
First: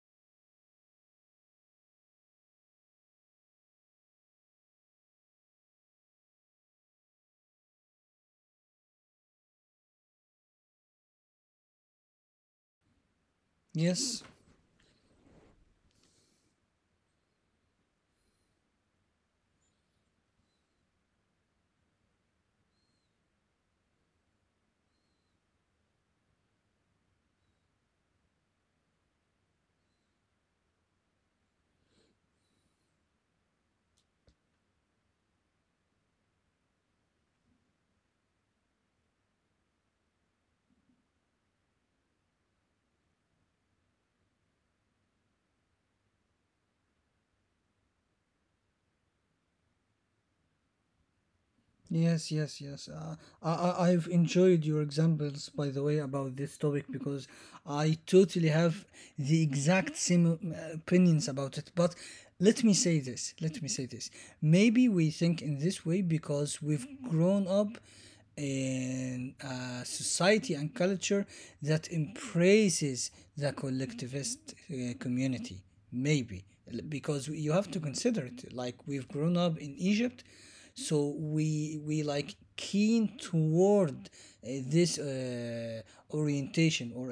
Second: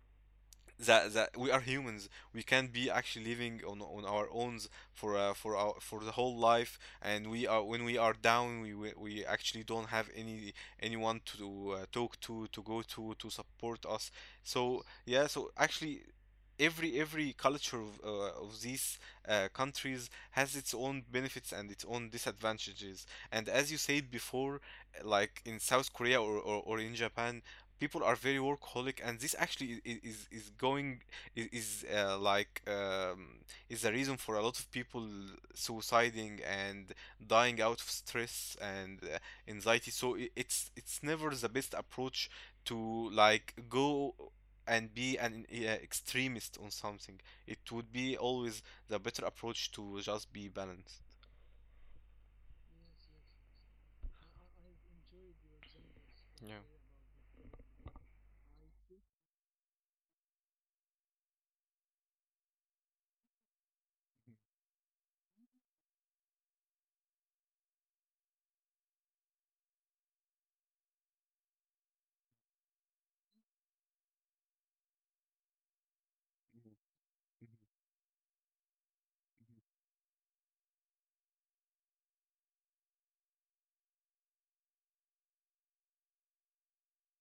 [SPEAKER 1] that we are humans. We can't be actually living on our own for our for the whole life. And we are when we are down, we actually don't have anyone to talk to go to support us.
[SPEAKER 2] Yes.
[SPEAKER 1] So yeah, so actually. Every culture of these countries has its own benefits and its own disadvantages. And as you said before, like in South Korea, or in Japan, people are very workaholic, and this actually is going is like is the reason for a lot of people suiciding and dying out of stress and anxiety. So it's never the best approach to like go and be an extremist on something. It would be always the better approach to just be balanced.
[SPEAKER 2] Yes, yes, yes. I've enjoyed your examples, by the way, about this
[SPEAKER 1] Yeah,
[SPEAKER 2] topic because I totally have the exact same opinions about it. But let me say this, let me say this. Maybe we think in this way because we've grown up in a society and culture that embraces the collectivist community. Maybe because you have to consider it, like we've grown up in Egypt, so we like keen toward this orientation or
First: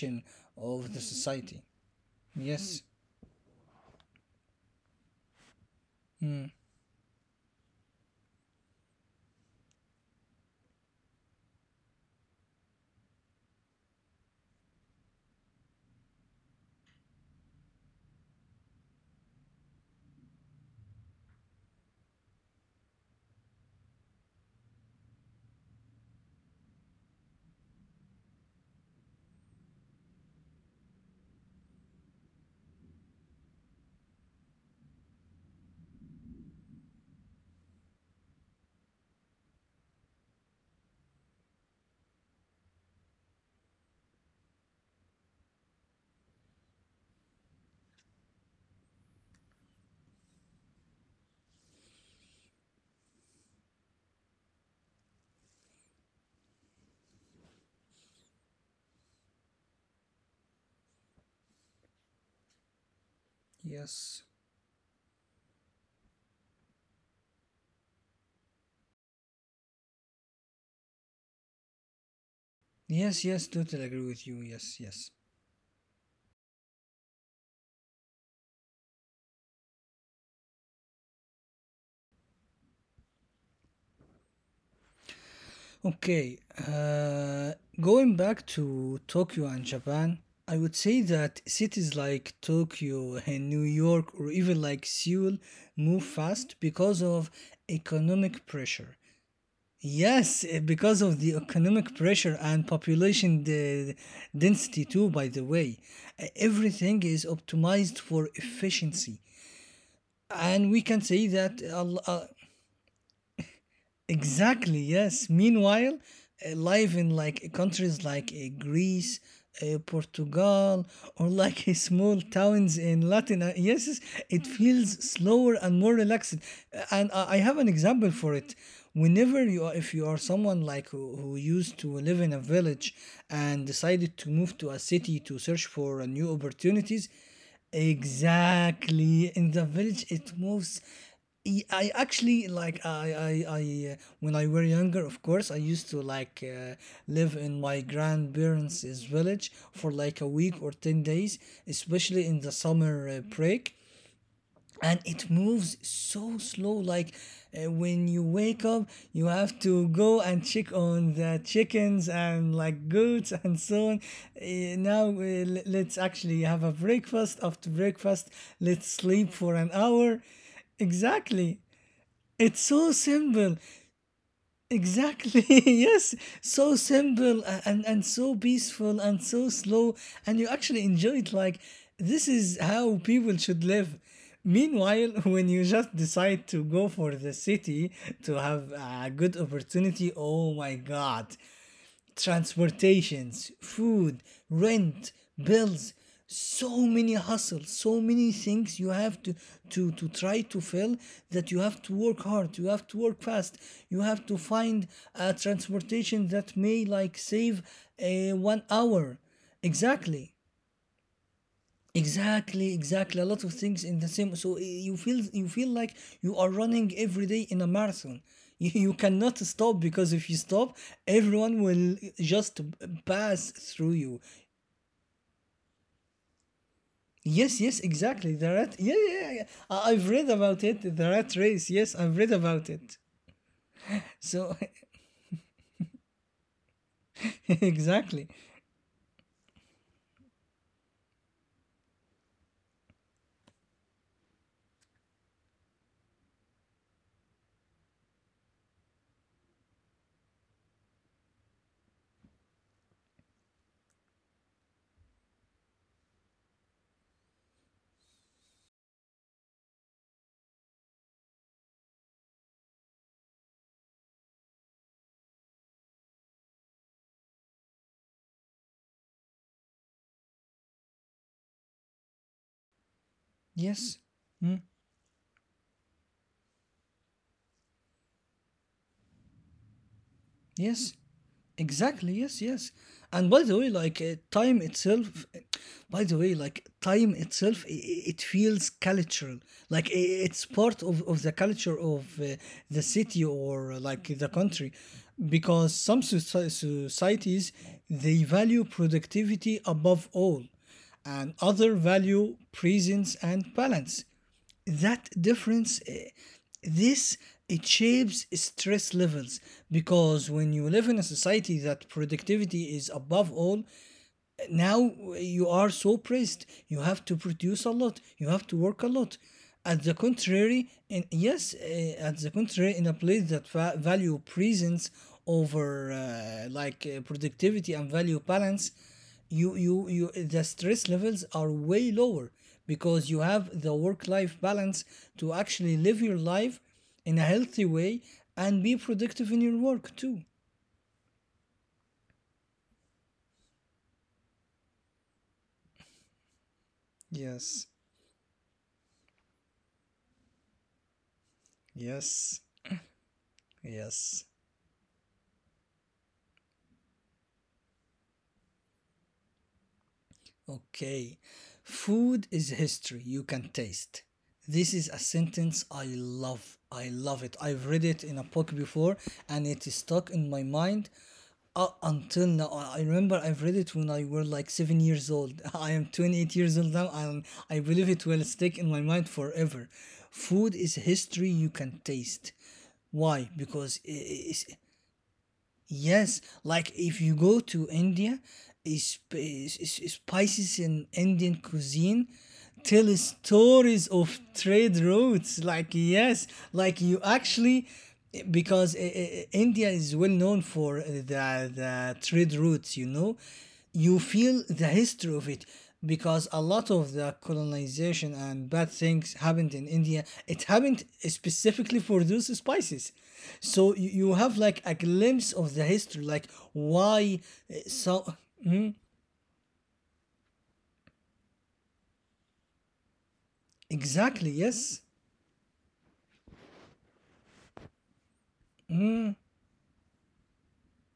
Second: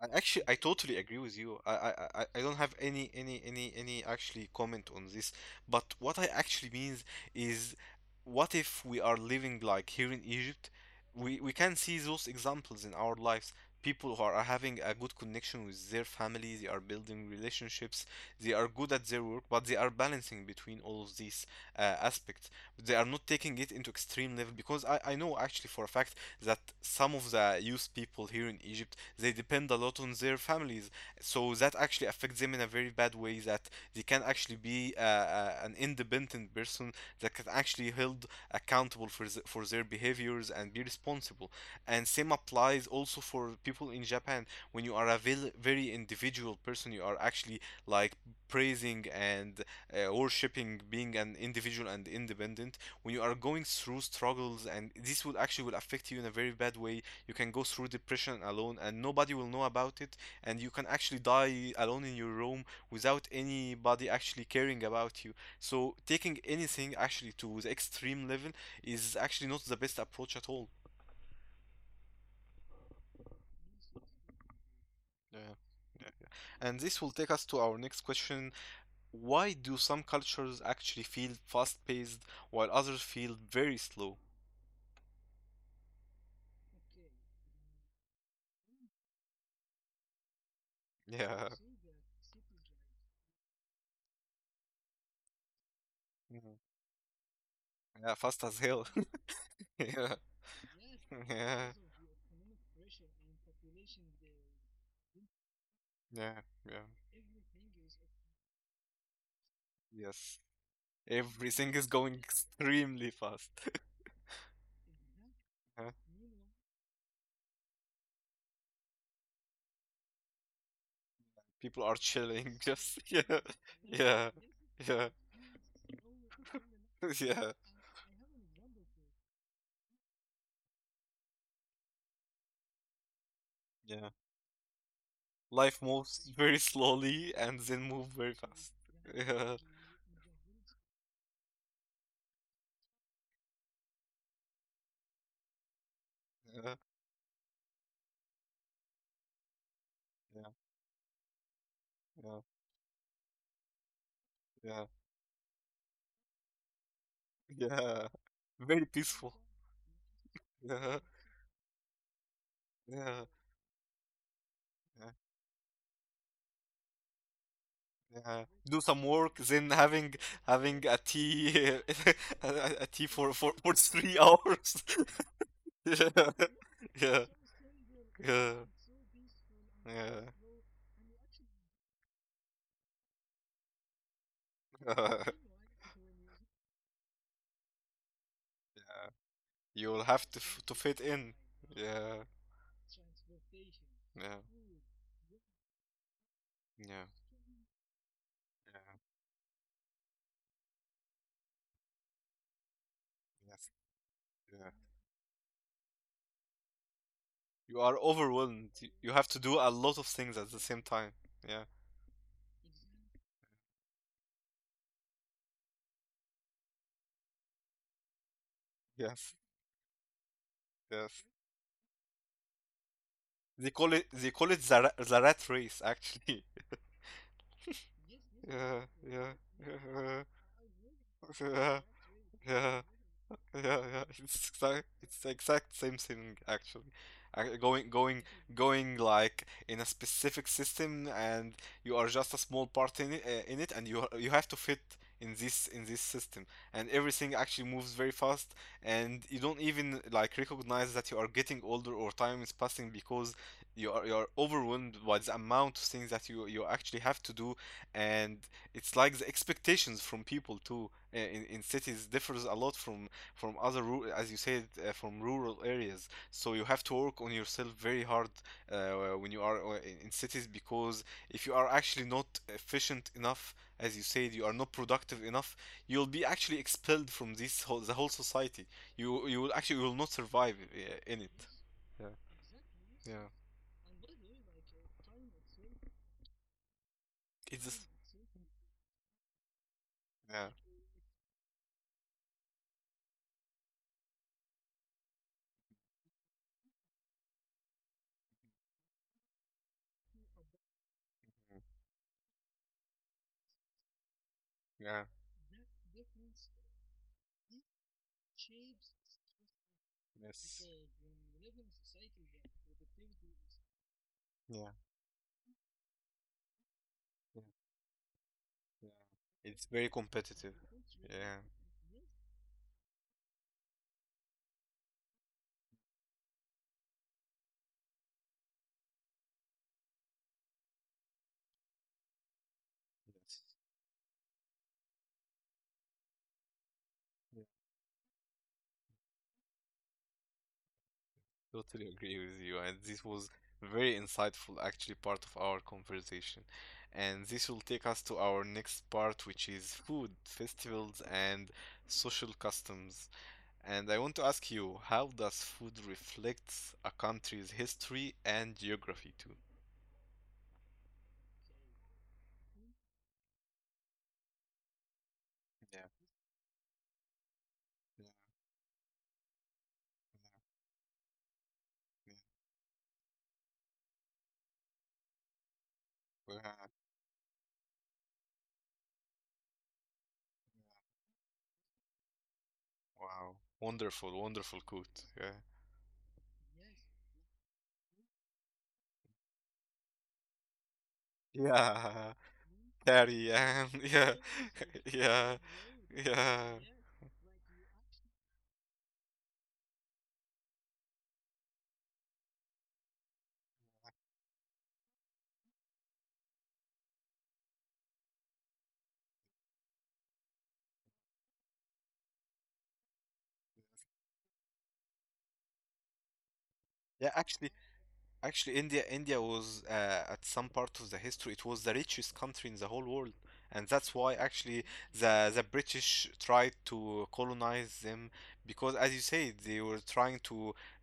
[SPEAKER 1] I actually I
[SPEAKER 2] of
[SPEAKER 1] totally
[SPEAKER 2] the
[SPEAKER 1] agree with you.
[SPEAKER 2] society.
[SPEAKER 1] I don't have
[SPEAKER 2] Yes.
[SPEAKER 1] any actually comment on this, but what I
[SPEAKER 2] Mm,
[SPEAKER 1] actually means is, what if we are living like here in Egypt? We can see those examples in our lives. People who are having a good connection with their family, they are building relationships, they are good at their work, but they are balancing between all of these aspects. They are not taking it into extreme level because I know actually for a fact that some of the youth people here in Egypt, they depend a lot on their families, so that actually affects them in a very bad way, that they can actually be an independent person that can actually held accountable for for their behaviors and be responsible. And same applies also for people in Japan. When you are a very individual person, you are actually like praising and worshiping being an individual and independent. When you are going through struggles, and this would actually will affect you in a very bad way, you can go through depression alone and nobody will know about it, and you can actually die alone in your room without anybody
[SPEAKER 2] yes,
[SPEAKER 1] actually caring about you. So, taking anything actually to the extreme level is actually not the best approach at all.
[SPEAKER 2] yes, yes, totally agree with you, yes, yes.
[SPEAKER 1] Yeah. And this will take us to our next question. Why do some cultures actually feel fast paced while others feel very slow?
[SPEAKER 2] Okay. uh, Going back to Tokyo and Japan, I would say that
[SPEAKER 1] Yeah.
[SPEAKER 2] cities like Tokyo and New York, or even like Seoul, move fast because of
[SPEAKER 1] Yeah,
[SPEAKER 2] economic
[SPEAKER 1] fast as
[SPEAKER 2] pressure.
[SPEAKER 1] hell. yeah.
[SPEAKER 2] Yes, because of the
[SPEAKER 1] Yeah,
[SPEAKER 2] economic pressure and density, too, by the way.
[SPEAKER 1] yeah, yeah.
[SPEAKER 2] Everything is optimized for efficiency.
[SPEAKER 1] Yes.
[SPEAKER 2] And we can say that
[SPEAKER 1] Everything is going extremely fast.
[SPEAKER 2] exactly, yes. Meanwhile,
[SPEAKER 1] Yeah.
[SPEAKER 2] life in like countries like Greece, Portugal, or like
[SPEAKER 1] People are
[SPEAKER 2] small
[SPEAKER 1] chilling,
[SPEAKER 2] towns in
[SPEAKER 1] just
[SPEAKER 2] Latin,
[SPEAKER 1] yeah,
[SPEAKER 2] yes, yes,
[SPEAKER 1] yeah,
[SPEAKER 2] it feels
[SPEAKER 1] yeah,
[SPEAKER 2] slower and more relaxed. And I have
[SPEAKER 1] yeah,
[SPEAKER 2] an example for it. Whenever you are, if you are someone like who used to live in a village and decided
[SPEAKER 1] yeah.
[SPEAKER 2] to move to a city to search
[SPEAKER 1] Life
[SPEAKER 2] for new
[SPEAKER 1] moves very
[SPEAKER 2] opportunities,
[SPEAKER 1] slowly and then move very fast.
[SPEAKER 2] exactly. In the
[SPEAKER 1] Yeah,
[SPEAKER 2] village, it moves. I actually like I When I were younger, of course, I used to
[SPEAKER 1] yeah,
[SPEAKER 2] live in my grandparents' village for like a week
[SPEAKER 1] yeah,
[SPEAKER 2] or 10 days, especially in
[SPEAKER 1] yeah,
[SPEAKER 2] the summer break,
[SPEAKER 1] yeah,
[SPEAKER 2] and it moves so slow, like when
[SPEAKER 1] yeah.
[SPEAKER 2] you wake up
[SPEAKER 1] Very
[SPEAKER 2] you
[SPEAKER 1] peaceful.
[SPEAKER 2] have to go and check
[SPEAKER 1] Yeah,
[SPEAKER 2] on the chickens and like goats
[SPEAKER 1] yeah,
[SPEAKER 2] and so on.
[SPEAKER 1] yeah.
[SPEAKER 2] Let's actually have a breakfast. After breakfast,
[SPEAKER 1] Yeah.
[SPEAKER 2] let's
[SPEAKER 1] Do some
[SPEAKER 2] sleep
[SPEAKER 1] work,
[SPEAKER 2] for an
[SPEAKER 1] then
[SPEAKER 2] hour,
[SPEAKER 1] having a
[SPEAKER 2] exactly.
[SPEAKER 1] tea,
[SPEAKER 2] It's so
[SPEAKER 1] a tea for,
[SPEAKER 2] simple.
[SPEAKER 1] for 3 hours.
[SPEAKER 2] Exactly. Yes.
[SPEAKER 1] Yeah.
[SPEAKER 2] So
[SPEAKER 1] Yeah.
[SPEAKER 2] simple, and so
[SPEAKER 1] Yeah.
[SPEAKER 2] peaceful and so slow,
[SPEAKER 1] Yeah.
[SPEAKER 2] and you actually enjoy it, like this is how people should live. Meanwhile, when you just decide to go for the city to have a good
[SPEAKER 1] You
[SPEAKER 2] opportunity,
[SPEAKER 1] will have to
[SPEAKER 2] oh my
[SPEAKER 1] to fit
[SPEAKER 2] God,
[SPEAKER 1] in. Yeah.
[SPEAKER 2] transportations, food,
[SPEAKER 1] Yeah.
[SPEAKER 2] rent, bills, so many
[SPEAKER 1] Yeah.
[SPEAKER 2] hustles, so many things you
[SPEAKER 1] Yeah.
[SPEAKER 2] have to try to fill, that you have to work hard, you have to work fast,
[SPEAKER 1] Yes.
[SPEAKER 2] you have to
[SPEAKER 1] Yeah.
[SPEAKER 2] find a transportation that may like save
[SPEAKER 1] You are
[SPEAKER 2] one
[SPEAKER 1] overwhelmed.
[SPEAKER 2] hour.
[SPEAKER 1] You have to do a lot of
[SPEAKER 2] Exactly.
[SPEAKER 1] things at the same time. Yeah.
[SPEAKER 2] Exactly, exactly. A lot of things in the same. So you feel like you are running every day in a marathon. You cannot
[SPEAKER 1] Yes.
[SPEAKER 2] stop because if you stop,
[SPEAKER 1] Yes.
[SPEAKER 2] everyone will just pass
[SPEAKER 1] They
[SPEAKER 2] through
[SPEAKER 1] call
[SPEAKER 2] you.
[SPEAKER 1] it they call it the rat race actually.
[SPEAKER 2] Yes, yes, exactly. The rat.
[SPEAKER 1] Yeah.
[SPEAKER 2] Yeah, yeah, yeah, yeah.
[SPEAKER 1] Yeah.
[SPEAKER 2] I've read
[SPEAKER 1] Yeah.
[SPEAKER 2] about it. The rat race.
[SPEAKER 1] Yeah.
[SPEAKER 2] Yes, I've read about
[SPEAKER 1] Yeah.
[SPEAKER 2] it.
[SPEAKER 1] Yeah, yeah,
[SPEAKER 2] So
[SPEAKER 1] it's the exact same thing actually. Going,
[SPEAKER 2] exactly.
[SPEAKER 1] going like in a specific system, and you are just a small part in it, and you have to fit in this system, and everything actually moves very fast, and you don't even like recognize that you are getting older or time is passing because you are overwhelmed by the amount of things that you actually have to do, and it's like the expectations from people too in cities differs a lot from as you said from rural areas. So you have to work on yourself very hard uh, when you are in cities because if you are actually not efficient enough, as
[SPEAKER 2] Yes.
[SPEAKER 1] you said, you
[SPEAKER 2] Hmm.
[SPEAKER 1] are not productive enough, you'll be actually expelled from this whole the whole society. You will actually will not survive
[SPEAKER 2] Yes,
[SPEAKER 1] in it. Yeah,
[SPEAKER 2] exactly. Yes, yes. And
[SPEAKER 1] yeah,
[SPEAKER 2] by the way, time itself, by the way, like time itself,
[SPEAKER 1] it's just
[SPEAKER 2] it feels cultural. Like it's
[SPEAKER 1] yeah,
[SPEAKER 2] part of the culture of the city or like the country, because societies, they value productivity above all, and
[SPEAKER 1] mm,
[SPEAKER 2] other value presence and balance. That
[SPEAKER 1] yeah,
[SPEAKER 2] difference, this it shapes stress levels, because when you
[SPEAKER 1] yes,
[SPEAKER 2] live in a society that productivity is above all,
[SPEAKER 1] yeah,
[SPEAKER 2] now you are so pressed, you have to
[SPEAKER 1] yeah,
[SPEAKER 2] produce a lot, you have to work a
[SPEAKER 1] yeah,
[SPEAKER 2] lot.
[SPEAKER 1] it's very competitive. Yeah,
[SPEAKER 2] At the contrary, in a place that value presence over productivity and value balance, you the stress levels are way lower, because you have
[SPEAKER 1] yes.
[SPEAKER 2] the work life balance to actually live your life in a healthy way and be productive in your work too.
[SPEAKER 1] Totally agree with you. And this was very insightful, actually, part of our conversation. And this
[SPEAKER 2] Yes,
[SPEAKER 1] will take us to our next part, which is food, festivals, and
[SPEAKER 2] yes,
[SPEAKER 1] social customs. And I
[SPEAKER 2] yes.
[SPEAKER 1] want to ask you, how does food reflect a country's history and geography too?
[SPEAKER 2] Okay. Food is history you can taste. This is a sentence I
[SPEAKER 1] Yeah,
[SPEAKER 2] love. I love it. I've read it in
[SPEAKER 1] yeah,
[SPEAKER 2] a book before and it is stuck in my mind up until
[SPEAKER 1] yeah.
[SPEAKER 2] now. I remember I've read it when I were like 7 years old. I am 28 years old
[SPEAKER 1] Wow.
[SPEAKER 2] now and I believe it will stick in my mind forever. Food is history you can taste. Why?
[SPEAKER 1] Wow.
[SPEAKER 2] Because
[SPEAKER 1] Wonderful,
[SPEAKER 2] it's,
[SPEAKER 1] wonderful quote. Yeah.
[SPEAKER 2] yes, like if you go to India, spices in Indian cuisine
[SPEAKER 1] Yeah.
[SPEAKER 2] tell
[SPEAKER 1] Carry yeah,
[SPEAKER 2] stories of
[SPEAKER 1] yeah,
[SPEAKER 2] trade routes.
[SPEAKER 1] yeah,
[SPEAKER 2] Like yes,
[SPEAKER 1] yeah.
[SPEAKER 2] like you actually, because India is well known for the trade routes. You know, you feel the history of it because a lot of the colonization and bad things happened in India. It happened specifically for those spices. So you have like a glimpse of the history, like why
[SPEAKER 1] Yeah,
[SPEAKER 2] uh,
[SPEAKER 1] actually,
[SPEAKER 2] so
[SPEAKER 1] actually, India was at some part of the history, it was the richest country in the whole world, and that's why
[SPEAKER 2] exactly,
[SPEAKER 1] actually
[SPEAKER 2] yes.
[SPEAKER 1] the British tried to colonize them because, as you say, they were trying to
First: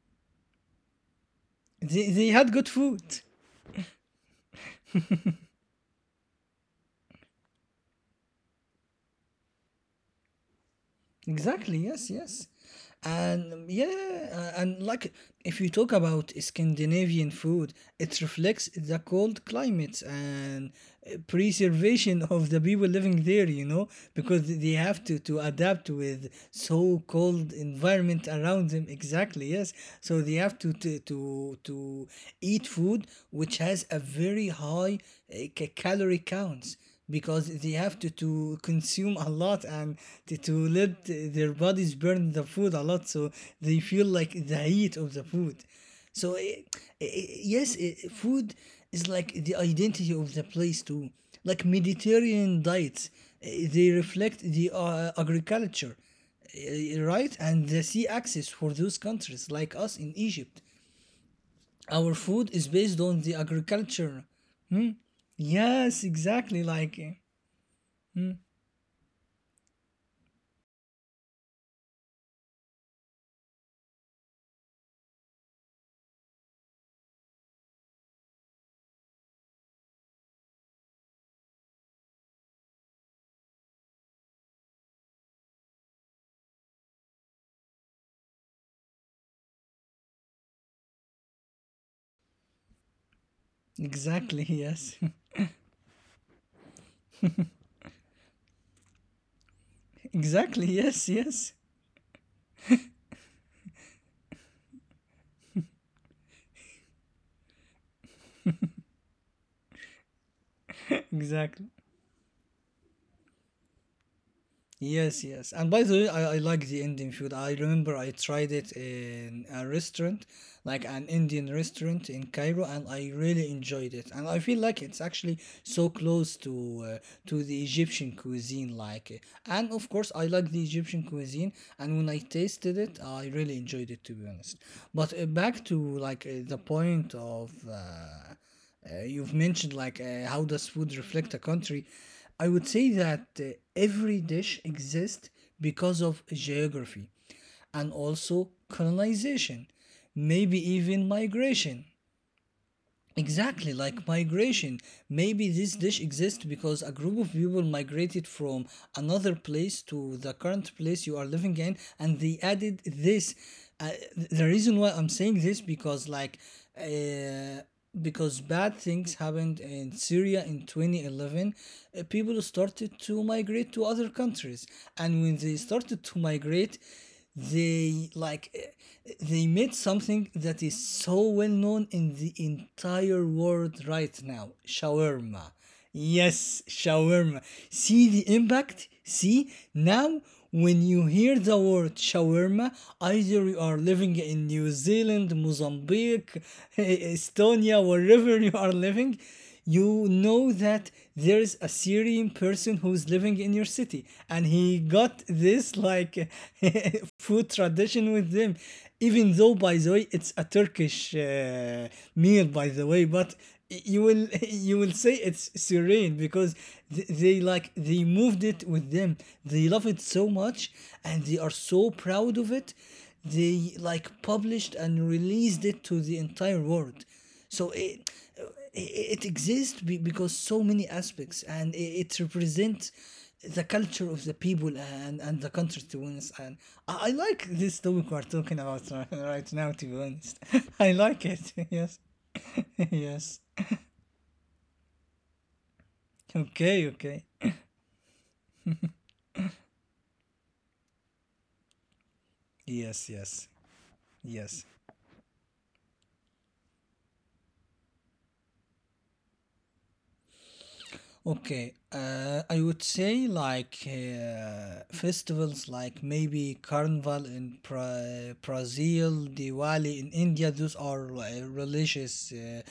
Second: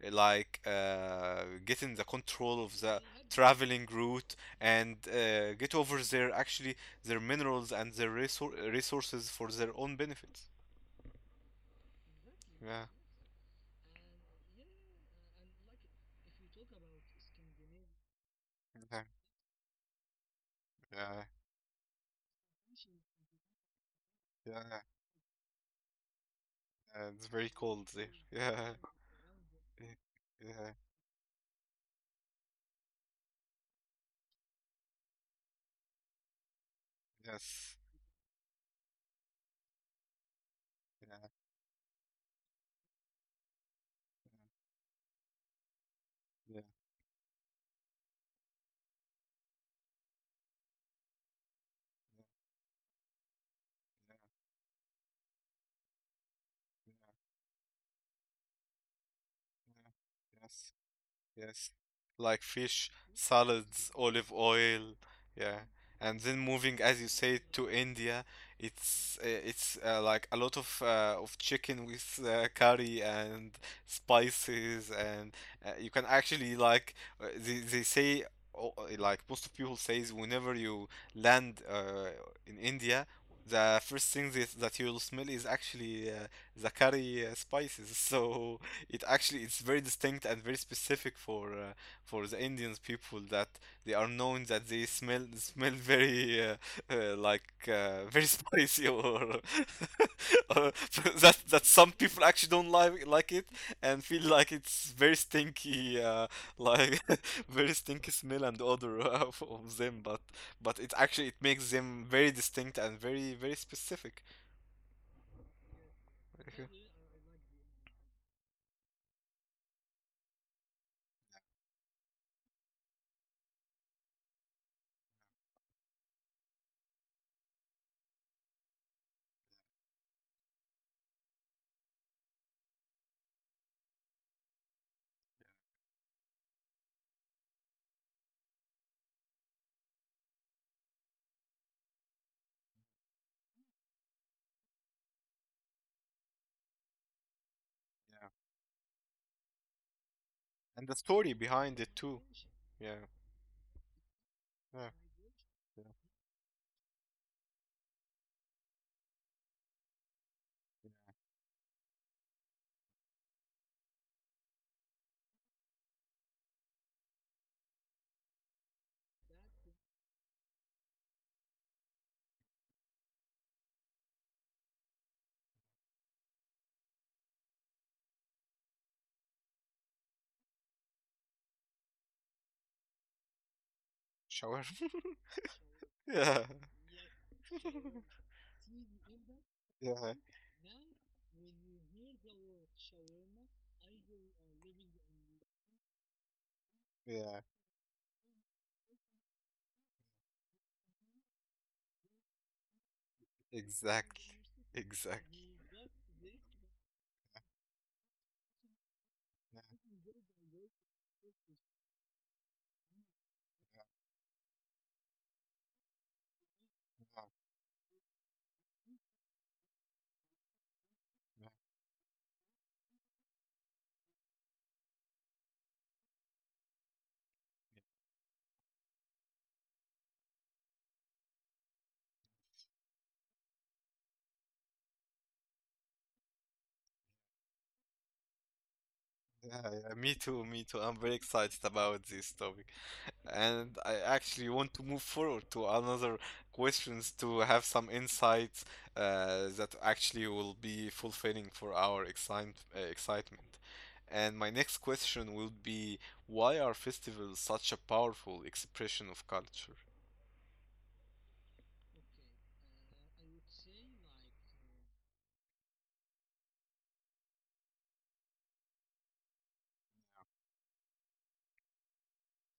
[SPEAKER 1] get in the
[SPEAKER 2] They had
[SPEAKER 1] control
[SPEAKER 2] good
[SPEAKER 1] of the
[SPEAKER 2] food.
[SPEAKER 1] traveling route and get over their actually their minerals and their resources for their own benefits.
[SPEAKER 2] Exactly, yes, yes.
[SPEAKER 1] Yeah,
[SPEAKER 2] And yeah, and like if you talk about Scandinavian food, it reflects the
[SPEAKER 1] yeah,
[SPEAKER 2] cold climates and
[SPEAKER 1] yeah,
[SPEAKER 2] preservation of the people living there, you know, because they
[SPEAKER 1] yeah,
[SPEAKER 2] have to adapt with so
[SPEAKER 1] yeah, it's very
[SPEAKER 2] cold
[SPEAKER 1] cold there.
[SPEAKER 2] environment
[SPEAKER 1] Yeah,
[SPEAKER 2] around them. Exactly, yes.
[SPEAKER 1] yeah,
[SPEAKER 2] So they have
[SPEAKER 1] yeah.
[SPEAKER 2] to eat food which has a very high calorie counts because they
[SPEAKER 1] Yes.
[SPEAKER 2] have to consume a lot and to let
[SPEAKER 1] Yeah. Yeah.
[SPEAKER 2] their bodies burn the food a lot so they feel like the heat of the food. So
[SPEAKER 1] Yeah.
[SPEAKER 2] yes, food is like the identity of the place too, like Mediterranean diets, they
[SPEAKER 1] Yeah.
[SPEAKER 2] reflect the agriculture,
[SPEAKER 1] Yeah.
[SPEAKER 2] right, and the sea access for those countries
[SPEAKER 1] Yeah.
[SPEAKER 2] like us in
[SPEAKER 1] Yeah.
[SPEAKER 2] Egypt.
[SPEAKER 1] Yes. Yes,
[SPEAKER 2] Our
[SPEAKER 1] like
[SPEAKER 2] food is
[SPEAKER 1] fish,
[SPEAKER 2] based on the
[SPEAKER 1] salads,
[SPEAKER 2] agriculture.
[SPEAKER 1] olive oil, yeah.
[SPEAKER 2] Yes,
[SPEAKER 1] And then
[SPEAKER 2] exactly,
[SPEAKER 1] moving, as
[SPEAKER 2] like
[SPEAKER 1] you say, to India, it's like a lot of chicken with curry and spices, and you can actually like they say, oh, like most of people says, whenever you land in India, the first thing that you'll smell is actually the curry spices. So it actually it's very distinct and very specific for the Indians people, that they are
[SPEAKER 2] exactly,
[SPEAKER 1] known that they
[SPEAKER 2] yes.
[SPEAKER 1] smell very very spicy, or
[SPEAKER 2] Exactly,
[SPEAKER 1] or
[SPEAKER 2] yes, yes.
[SPEAKER 1] that some people actually don't like it and feel like it's very stinky like very stinky smell and odor of them, but it actually it
[SPEAKER 2] Exactly.
[SPEAKER 1] makes them very distinct and very very specific.
[SPEAKER 2] Yes, yes. And by the way, I like the Indian food. I remember I tried it in a restaurant, like an Indian restaurant in Cairo, and I really enjoyed it. And I feel like it's actually so close to the Egyptian cuisine, like. And of course, I like the Egyptian cuisine. And when I tasted it, I really enjoyed it, to be honest. But back to like the point of. You've mentioned like how does food reflect a country. I would say that every dish exists because of geography and
[SPEAKER 1] Yeah.
[SPEAKER 2] also colonization, maybe
[SPEAKER 1] And the
[SPEAKER 2] even
[SPEAKER 1] story behind
[SPEAKER 2] migration.
[SPEAKER 1] it too. Yeah.
[SPEAKER 2] Exactly, like migration.
[SPEAKER 1] Yeah.
[SPEAKER 2] Maybe this dish exists because a group of people migrated from another place to the current place you are living in, and they added this. The reason why I'm saying this because, like, uh, because bad things happened in Syria in 2011, people started to migrate to other countries, and when they started to migrate, they they made something that is so well known in the entire world right now,
[SPEAKER 1] Shower.
[SPEAKER 2] shawarma.
[SPEAKER 1] yeah,
[SPEAKER 2] Yes, shawarma. See the impact. See
[SPEAKER 1] yeah,
[SPEAKER 2] now, when you hear the word shawarma, either you are living in New Zealand, Mozambique,
[SPEAKER 1] yeah.
[SPEAKER 2] Estonia, wherever you are living, you know that there's a Syrian person who's living in your city,
[SPEAKER 1] Exactly,
[SPEAKER 2] and he got
[SPEAKER 1] exactly.
[SPEAKER 2] this like food tradition with them. Even though,
[SPEAKER 1] Yeah,
[SPEAKER 2] by the way, it's a Turkish meal, by the way, but you will you will say it's Syrian because they like they moved it with them. They love it so much, and they are so proud of it. They like published and released it to the entire world. So it exists because so many aspects and it represents the culture of the people and the country, to be honest. And I like this topic we're talking about right now,
[SPEAKER 1] yeah,
[SPEAKER 2] to be
[SPEAKER 1] yeah, me
[SPEAKER 2] honest.
[SPEAKER 1] too, me
[SPEAKER 2] I
[SPEAKER 1] too. I'm
[SPEAKER 2] like
[SPEAKER 1] very
[SPEAKER 2] it.
[SPEAKER 1] excited
[SPEAKER 2] Yes.
[SPEAKER 1] about this topic.
[SPEAKER 2] Yes.
[SPEAKER 1] And I actually want to move forward to another
[SPEAKER 2] Okay, okay.
[SPEAKER 1] questions to have some insights that actually will be fulfilling for our
[SPEAKER 2] Yes, yes,
[SPEAKER 1] excitement. And my
[SPEAKER 2] yes.
[SPEAKER 1] next question will be, why are festivals such a powerful expression of culture?
[SPEAKER 2] Okay, I would say like festivals like maybe Carnival in Brazil, Diwali in India. Those are religious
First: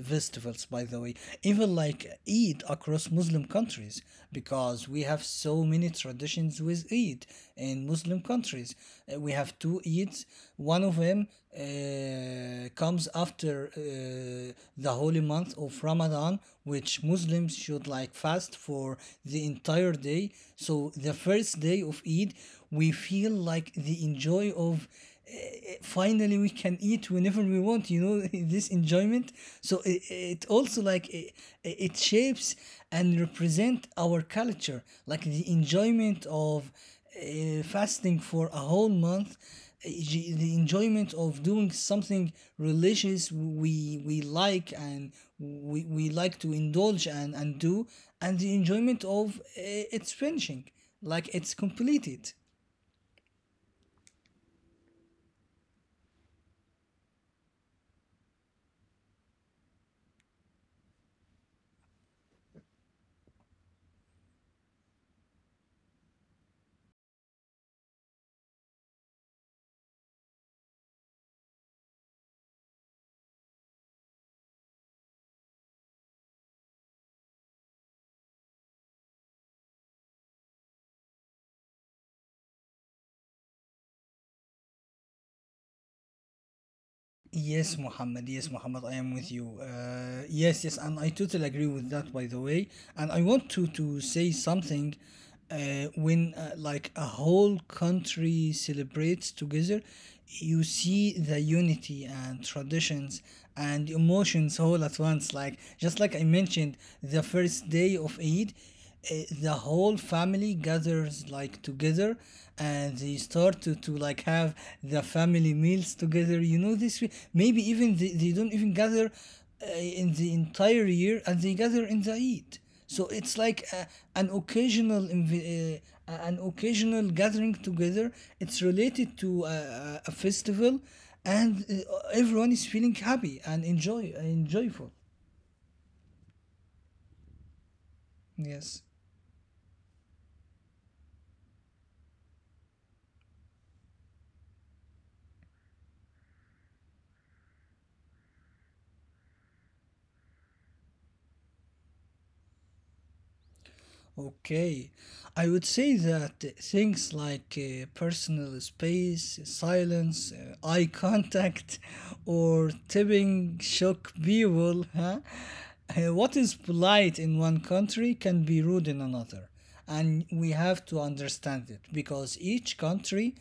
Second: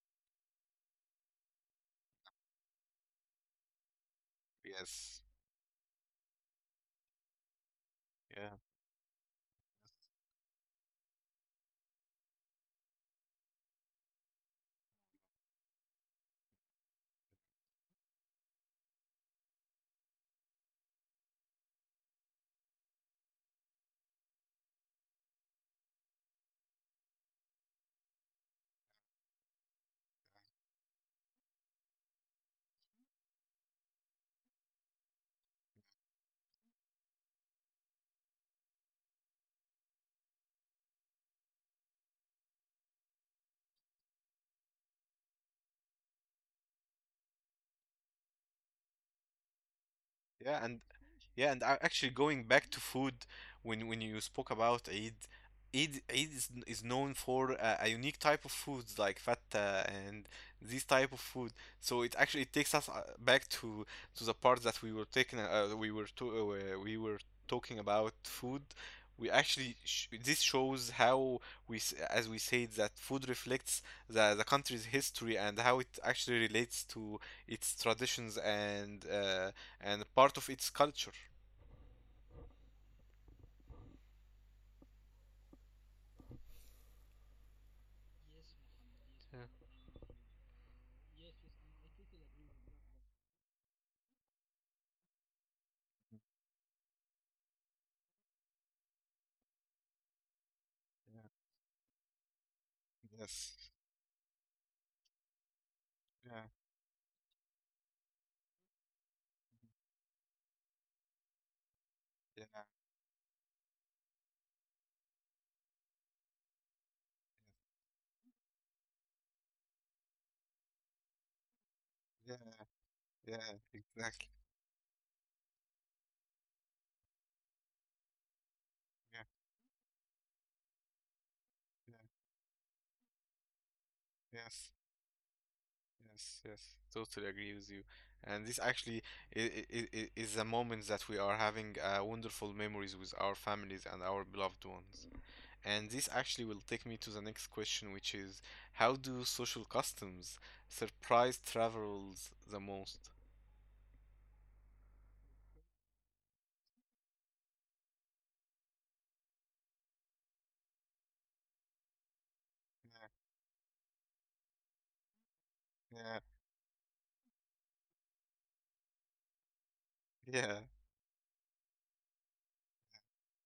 [SPEAKER 2] festivals, by the way. Even like Eid across Muslim countries, because we
[SPEAKER 1] Yes.
[SPEAKER 2] have so many traditions with Eid in Muslim
[SPEAKER 1] Yeah.
[SPEAKER 2] countries. We have two Eids. One of them comes after the holy month of Ramadan, which Muslims should like fast for the entire day. So the first day of Eid, we feel like the enjoy of uh, finally we can eat whenever we want, this enjoyment. So it also like it shapes and represent our culture, like the enjoyment of fasting for a whole month, the enjoyment of doing something religious we like, and we like to indulge and do, and the enjoyment of its
[SPEAKER 1] Yeah,
[SPEAKER 2] finishing,
[SPEAKER 1] and
[SPEAKER 2] like
[SPEAKER 1] yeah,
[SPEAKER 2] it's
[SPEAKER 1] and actually
[SPEAKER 2] completed.
[SPEAKER 1] going back to food, when you spoke about Eid, Eid is known for a unique type of foods like fatta and these type of food. So it actually it takes us back to the part that we were taking, we were talking about food. We actually sh this shows how we, as we said, that food reflects the country's history and how it actually relates to its traditions and part of its culture.
[SPEAKER 2] Yes, Muhammad. Yes, Muhammad. I am with
[SPEAKER 1] Yeah.
[SPEAKER 2] you. Yes, yes, and I totally agree with that. By the way, and I want to say something. When like a whole country celebrates together, you see
[SPEAKER 1] Yeah.
[SPEAKER 2] the unity and traditions
[SPEAKER 1] Yes.
[SPEAKER 2] and emotions all at once. Like, just like I
[SPEAKER 1] Yeah.
[SPEAKER 2] mentioned, the first day of Eid, the whole family gathers like together,
[SPEAKER 1] Yeah.
[SPEAKER 2] and they start to, like have the family meals together, you know. This way maybe even they don't even gather in the entire year, and they gather in the
[SPEAKER 1] Yeah.
[SPEAKER 2] eid. So
[SPEAKER 1] Yeah.
[SPEAKER 2] it's like
[SPEAKER 1] Exactly.
[SPEAKER 2] an an occasional gathering together, it's related
[SPEAKER 1] Yeah.
[SPEAKER 2] to a festival, and
[SPEAKER 1] Yeah.
[SPEAKER 2] everyone is feeling happy and
[SPEAKER 1] Yes.
[SPEAKER 2] enjoyful.
[SPEAKER 1] Yes. Yes. Totally agree with you. And this
[SPEAKER 2] Yes.
[SPEAKER 1] actually is the moments that we are having wonderful memories with our families and our beloved ones. And this actually will take me to the next question, which is, how do social customs surprise travelers the most?
[SPEAKER 2] Okay, I would say that things like personal space, silence, eye contact, or tipping shock people. Huh?
[SPEAKER 1] Yeah.
[SPEAKER 2] What is polite in one country can be rude in another, and we
[SPEAKER 1] Yeah.
[SPEAKER 2] have to understand it because each country,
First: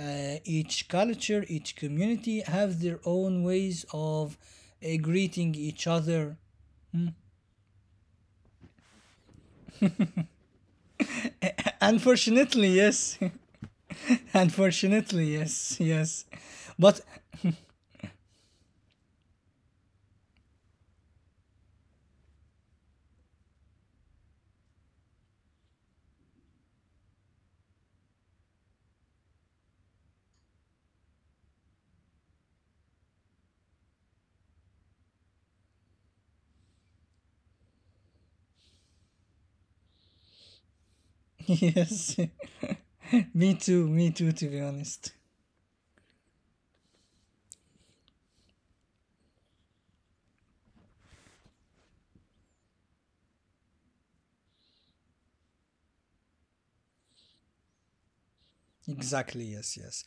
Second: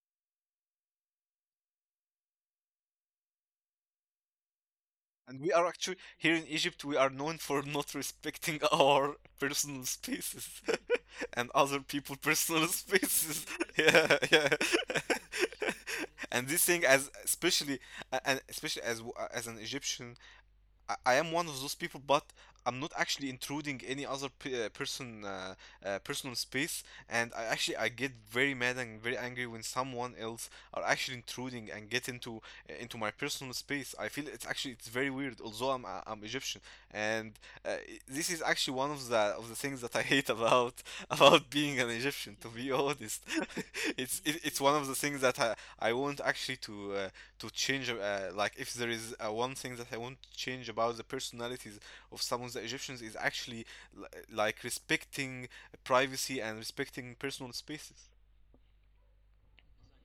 [SPEAKER 2] each culture, each community have their own ways of
[SPEAKER 1] And we
[SPEAKER 2] greeting
[SPEAKER 1] are
[SPEAKER 2] each
[SPEAKER 1] actually here
[SPEAKER 2] other.
[SPEAKER 1] in Egypt, we are known for not respecting our personal spaces and other people' personal
[SPEAKER 2] Unfortunately, yes.
[SPEAKER 1] spaces. yeah, yeah.
[SPEAKER 2] Unfortunately, yes, yes.
[SPEAKER 1] and this thing,
[SPEAKER 2] But
[SPEAKER 1] as especially and especially as an Egyptian, I am one of those people, but I'm not actually intruding any other person personal space. And I actually I get very mad and very angry when someone else are actually intruding and get into my personal space. I feel it's actually it's very weird. Although I'm Egyptian, and this is actually one of the things that I hate about about being an
[SPEAKER 2] yes,
[SPEAKER 1] Egyptian. To be honest,
[SPEAKER 2] me too, to be
[SPEAKER 1] it's one of the
[SPEAKER 2] honest.
[SPEAKER 1] things that I want actually to. To change like if there is one thing that I want to change about the personalities of some of the egyptians is actually li- like respecting privacy and respecting personal spaces.
[SPEAKER 2] Exactly, yes, yes.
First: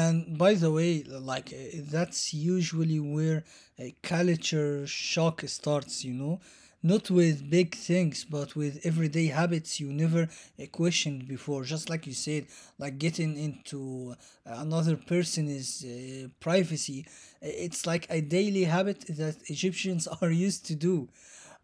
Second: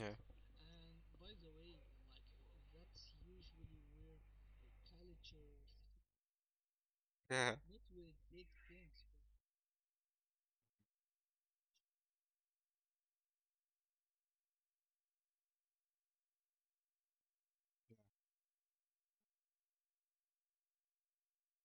[SPEAKER 1] Yeah,
[SPEAKER 2] by the way, like, that's usually where a culture shock starts, you know, not with
[SPEAKER 1] yeah.
[SPEAKER 2] big things, but with everyday habits you never questioned before. Just like you said, like getting into another person's privacy. Eh, it's like a daily habit that Egyptians are used to do,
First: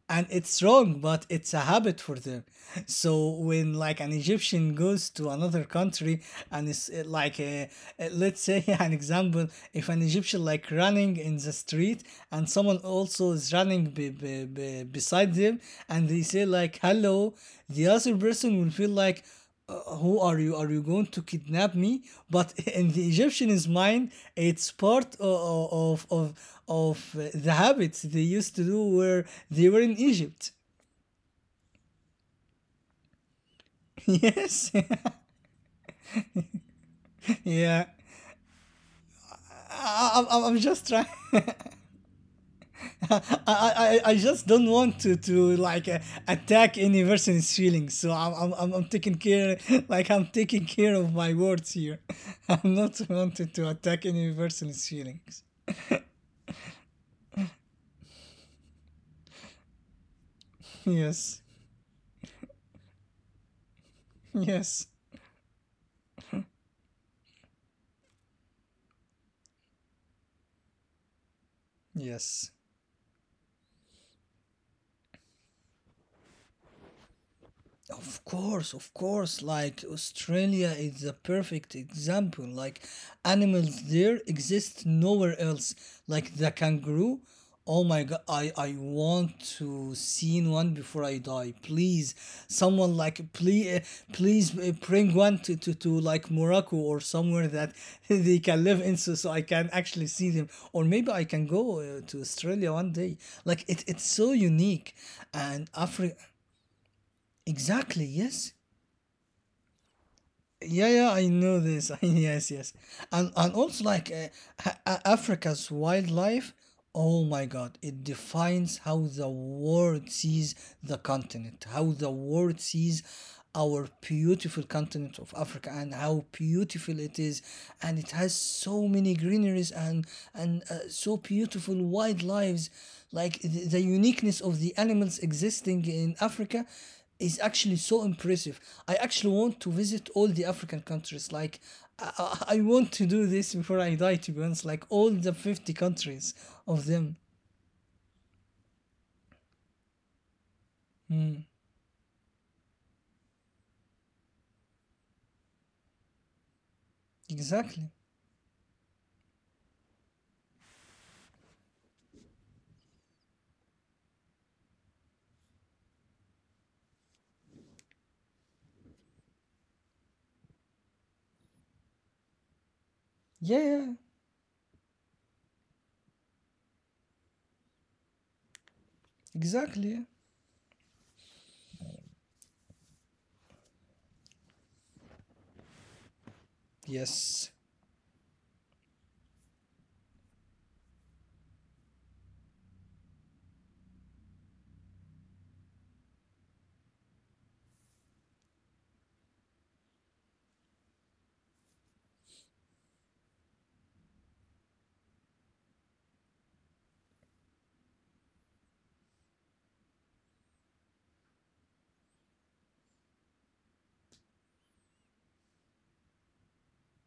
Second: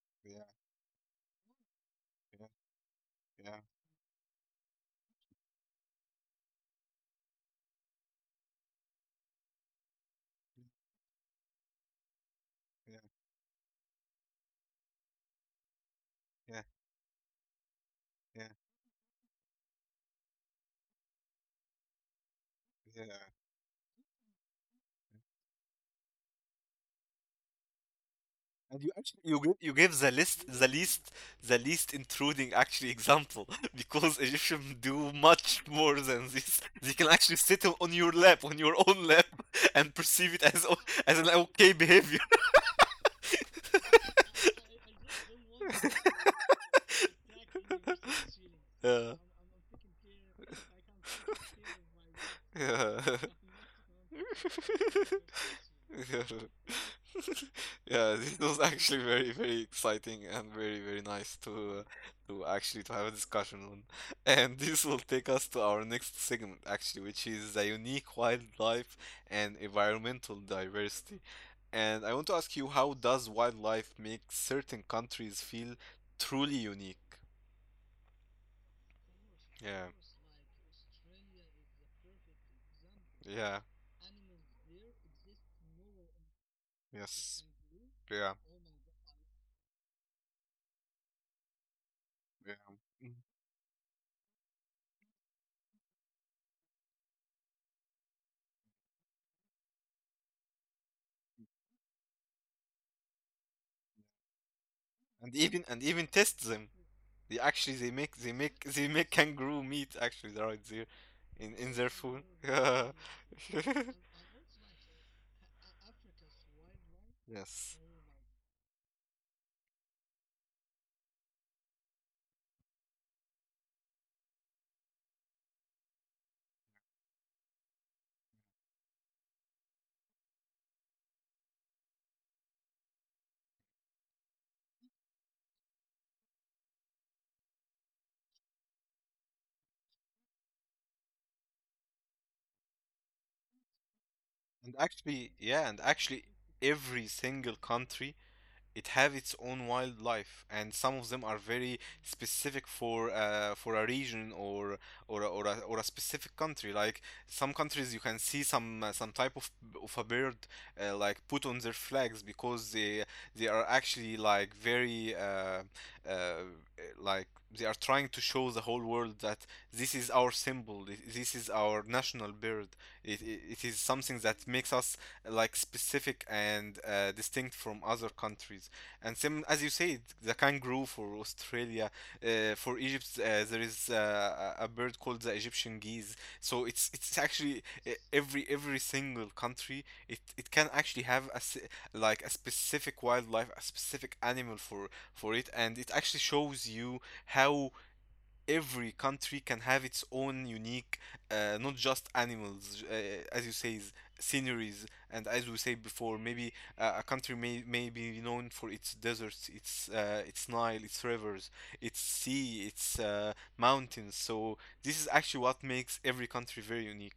[SPEAKER 2] and it's wrong, but it's a habit for them. So
[SPEAKER 1] Yeah, yeah, yeah,
[SPEAKER 2] when like an egyptian goes to another country, and it's let's say an example, if an egyptian like running in the street and someone
[SPEAKER 1] yeah,
[SPEAKER 2] also is running beside them, and they say
[SPEAKER 1] yeah,
[SPEAKER 2] like hello, the other person will feel like, who are you? Are you going to kidnap me? But in
[SPEAKER 1] yeah,
[SPEAKER 2] the
[SPEAKER 1] yeah.
[SPEAKER 2] Egyptian's mind, it's part of the habits they used to
[SPEAKER 1] And
[SPEAKER 2] do
[SPEAKER 1] you actually
[SPEAKER 2] where they
[SPEAKER 1] you
[SPEAKER 2] were in
[SPEAKER 1] give the
[SPEAKER 2] Egypt.
[SPEAKER 1] list the least intruding actually example because egyptians
[SPEAKER 2] Yes.
[SPEAKER 1] do much more than this. They can actually sit on
[SPEAKER 2] Yeah.
[SPEAKER 1] your lap, on your own lap, and
[SPEAKER 2] I,
[SPEAKER 1] perceive
[SPEAKER 2] I, I'm,
[SPEAKER 1] it
[SPEAKER 2] I'm
[SPEAKER 1] as
[SPEAKER 2] just trying.
[SPEAKER 1] as an okay behavior.
[SPEAKER 2] I, I just don't want to like attack any person's feelings. So I'm
[SPEAKER 1] Yeah.
[SPEAKER 2] taking care like I'm taking care of my words here. I'm not
[SPEAKER 1] Yeah.
[SPEAKER 2] wanted to attack any person's feelings.
[SPEAKER 1] Yeah, yeah, it was actually very, very exciting and very, very nice
[SPEAKER 2] Yes,
[SPEAKER 1] to actually to have a discussion on. And this
[SPEAKER 2] yes,
[SPEAKER 1] will take us to our next segment actually, which is the unique wildlife and environmental diversity. And I want to
[SPEAKER 2] yes.
[SPEAKER 1] ask you, how does wildlife make certain countries feel truly unique?
[SPEAKER 2] Of course, of course. Like
[SPEAKER 1] Yeah.
[SPEAKER 2] Australia is a perfect example. Like
[SPEAKER 1] Yeah.
[SPEAKER 2] animals there exist nowhere else. Like the kangaroo.
[SPEAKER 1] Yes.
[SPEAKER 2] Oh my god,
[SPEAKER 1] Yeah.
[SPEAKER 2] I want to see one before I die. Please,
[SPEAKER 1] Yeah.
[SPEAKER 2] someone
[SPEAKER 1] Mm.
[SPEAKER 2] like please please bring one to, to like Morocco or somewhere that they can live in, so so I can actually see them. Or maybe I can go to Australia one day. Like it's so unique.
[SPEAKER 1] And even,
[SPEAKER 2] And
[SPEAKER 1] and even
[SPEAKER 2] Africa.
[SPEAKER 1] test them. They actually they
[SPEAKER 2] Exactly,
[SPEAKER 1] make
[SPEAKER 2] yes.
[SPEAKER 1] they make kangaroo meat actually right
[SPEAKER 2] Yeah,
[SPEAKER 1] there
[SPEAKER 2] yeah, I know
[SPEAKER 1] in
[SPEAKER 2] this.
[SPEAKER 1] their food.
[SPEAKER 2] Yes, yes, and also like Africa's wildlife. Oh my God!
[SPEAKER 1] Yes.
[SPEAKER 2] It defines how the world sees the continent, how the world sees our beautiful continent of Africa, and how beautiful it is, and it has so many greeneries and so beautiful wildlives. Like the uniqueness of the animals existing in Africa is actually so impressive. I actually want to visit all the African countries. Like, I want to do this before I die, to be honest.
[SPEAKER 1] And
[SPEAKER 2] Like, all
[SPEAKER 1] actually,
[SPEAKER 2] the
[SPEAKER 1] yeah, and
[SPEAKER 2] 50
[SPEAKER 1] actually
[SPEAKER 2] countries of
[SPEAKER 1] every
[SPEAKER 2] them.
[SPEAKER 1] single country, it have its own wildlife, and some of them are
[SPEAKER 2] Mm,
[SPEAKER 1] very specific for a region or or a specific country. Like some countries
[SPEAKER 2] exactly.
[SPEAKER 1] you can see some type of a bird like put on their flags, because they are actually like very uh, like they are trying to show the whole world that this is our symbol, this is our national bird. it, it,
[SPEAKER 2] Yeah,
[SPEAKER 1] it is
[SPEAKER 2] yeah,
[SPEAKER 1] something that makes us like specific and distinct from other countries. And same as you
[SPEAKER 2] exactly.
[SPEAKER 1] said,
[SPEAKER 2] Yeah.
[SPEAKER 1] the kangaroo for Australia, for Egypt, there is a bird called the Egyptian geese. So it's
[SPEAKER 2] Yes,
[SPEAKER 1] actually every single country, it can actually have a like a specific wildlife, a specific animal for it, and it actually shows you how every country can have its own unique, not just animals, as you say, sceneries, and as we said before, maybe a country may be known for its deserts, its Nile, its rivers, its sea, its mountains. So this is actually what makes every country very unique.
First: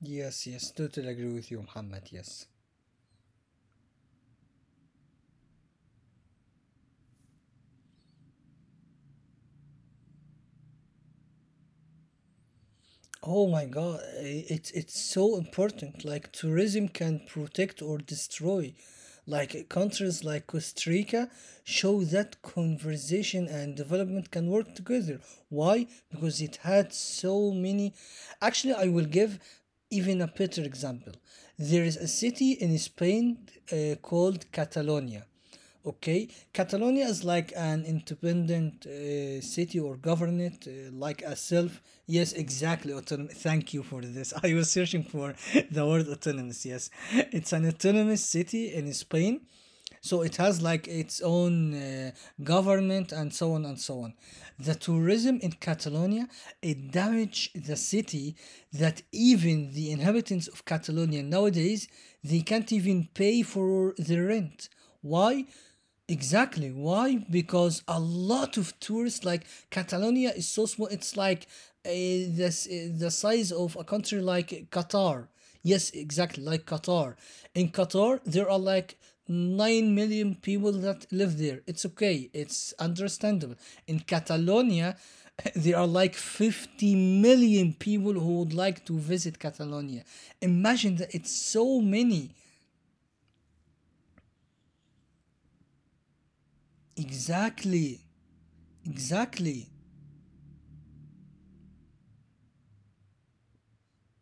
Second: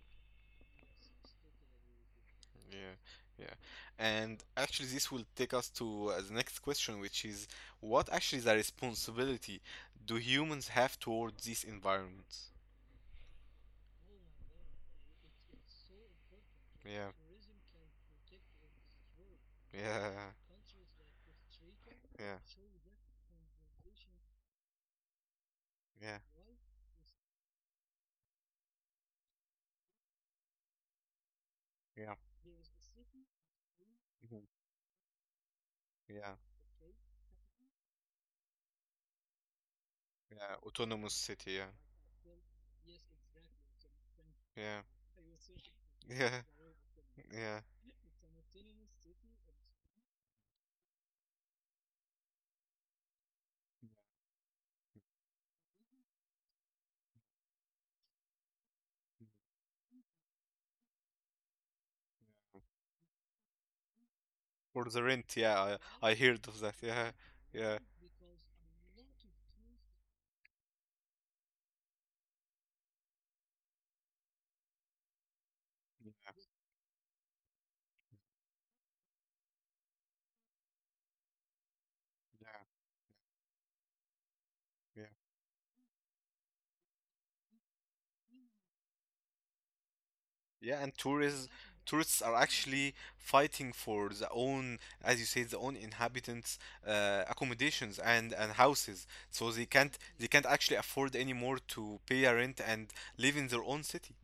[SPEAKER 2] yes, yes. Totally agree with you, Muhammad. Yes.
[SPEAKER 1] Yeah, yeah. And actually, this will take us to the next question, which is, what actually is the responsibility do humans have towards these environments?
[SPEAKER 2] Oh my God, it's so important. Like tourism
[SPEAKER 1] Yeah.
[SPEAKER 2] can protect or destroy. Like countries
[SPEAKER 1] Yeah.
[SPEAKER 2] like Costa Rica show that
[SPEAKER 1] Yeah.
[SPEAKER 2] conversation and development can work together. Why?
[SPEAKER 1] Yeah.
[SPEAKER 2] Because it had so many. Actually, I will give even a better example. There is
[SPEAKER 1] Yeah.
[SPEAKER 2] a city in Spain
[SPEAKER 1] Mhm.
[SPEAKER 2] called Catalonia. Okay,
[SPEAKER 1] Yeah.
[SPEAKER 2] Catalonia is like an independent city or
[SPEAKER 1] Yeah.
[SPEAKER 2] governorate,
[SPEAKER 1] Autonomous
[SPEAKER 2] like a
[SPEAKER 1] city. Yeah.
[SPEAKER 2] self. Yes, exactly. Thank you for this. I was
[SPEAKER 1] Yeah.
[SPEAKER 2] searching for the word
[SPEAKER 1] Yeah.
[SPEAKER 2] autonomous. Yes, it's
[SPEAKER 1] Yeah.
[SPEAKER 2] an autonomous city in Spain. So it has like its own government and so on and so on. The tourism in Catalonia, it damaged the city, that even the inhabitants of Catalonia nowadays they can't even pay for the rent.
[SPEAKER 1] For the rent.
[SPEAKER 2] Why?
[SPEAKER 1] Yeah. I heard of
[SPEAKER 2] Exactly.
[SPEAKER 1] that. Yeah.
[SPEAKER 2] Why?
[SPEAKER 1] Yeah.
[SPEAKER 2] Because a lot of tourists, like Catalonia is so small, it's like the size of a country like Qatar. Yes, exactly, like Qatar. In Qatar, there are like 9 million people that live there. It's okay,
[SPEAKER 1] Yeah.
[SPEAKER 2] it's understandable. In Catalonia,
[SPEAKER 1] Yeah.
[SPEAKER 2] there are like 50 million people who would like to visit Catalonia.
[SPEAKER 1] Yeah. And
[SPEAKER 2] Imagine that, it's
[SPEAKER 1] tourists
[SPEAKER 2] so
[SPEAKER 1] tourists are
[SPEAKER 2] many.
[SPEAKER 1] actually fighting for their own, as you say, their own inhabitants' accommodations
[SPEAKER 2] Exactly.
[SPEAKER 1] and houses. So they
[SPEAKER 2] Exactly.
[SPEAKER 1] can't they can't actually afford anymore to pay a rent and live in their own city.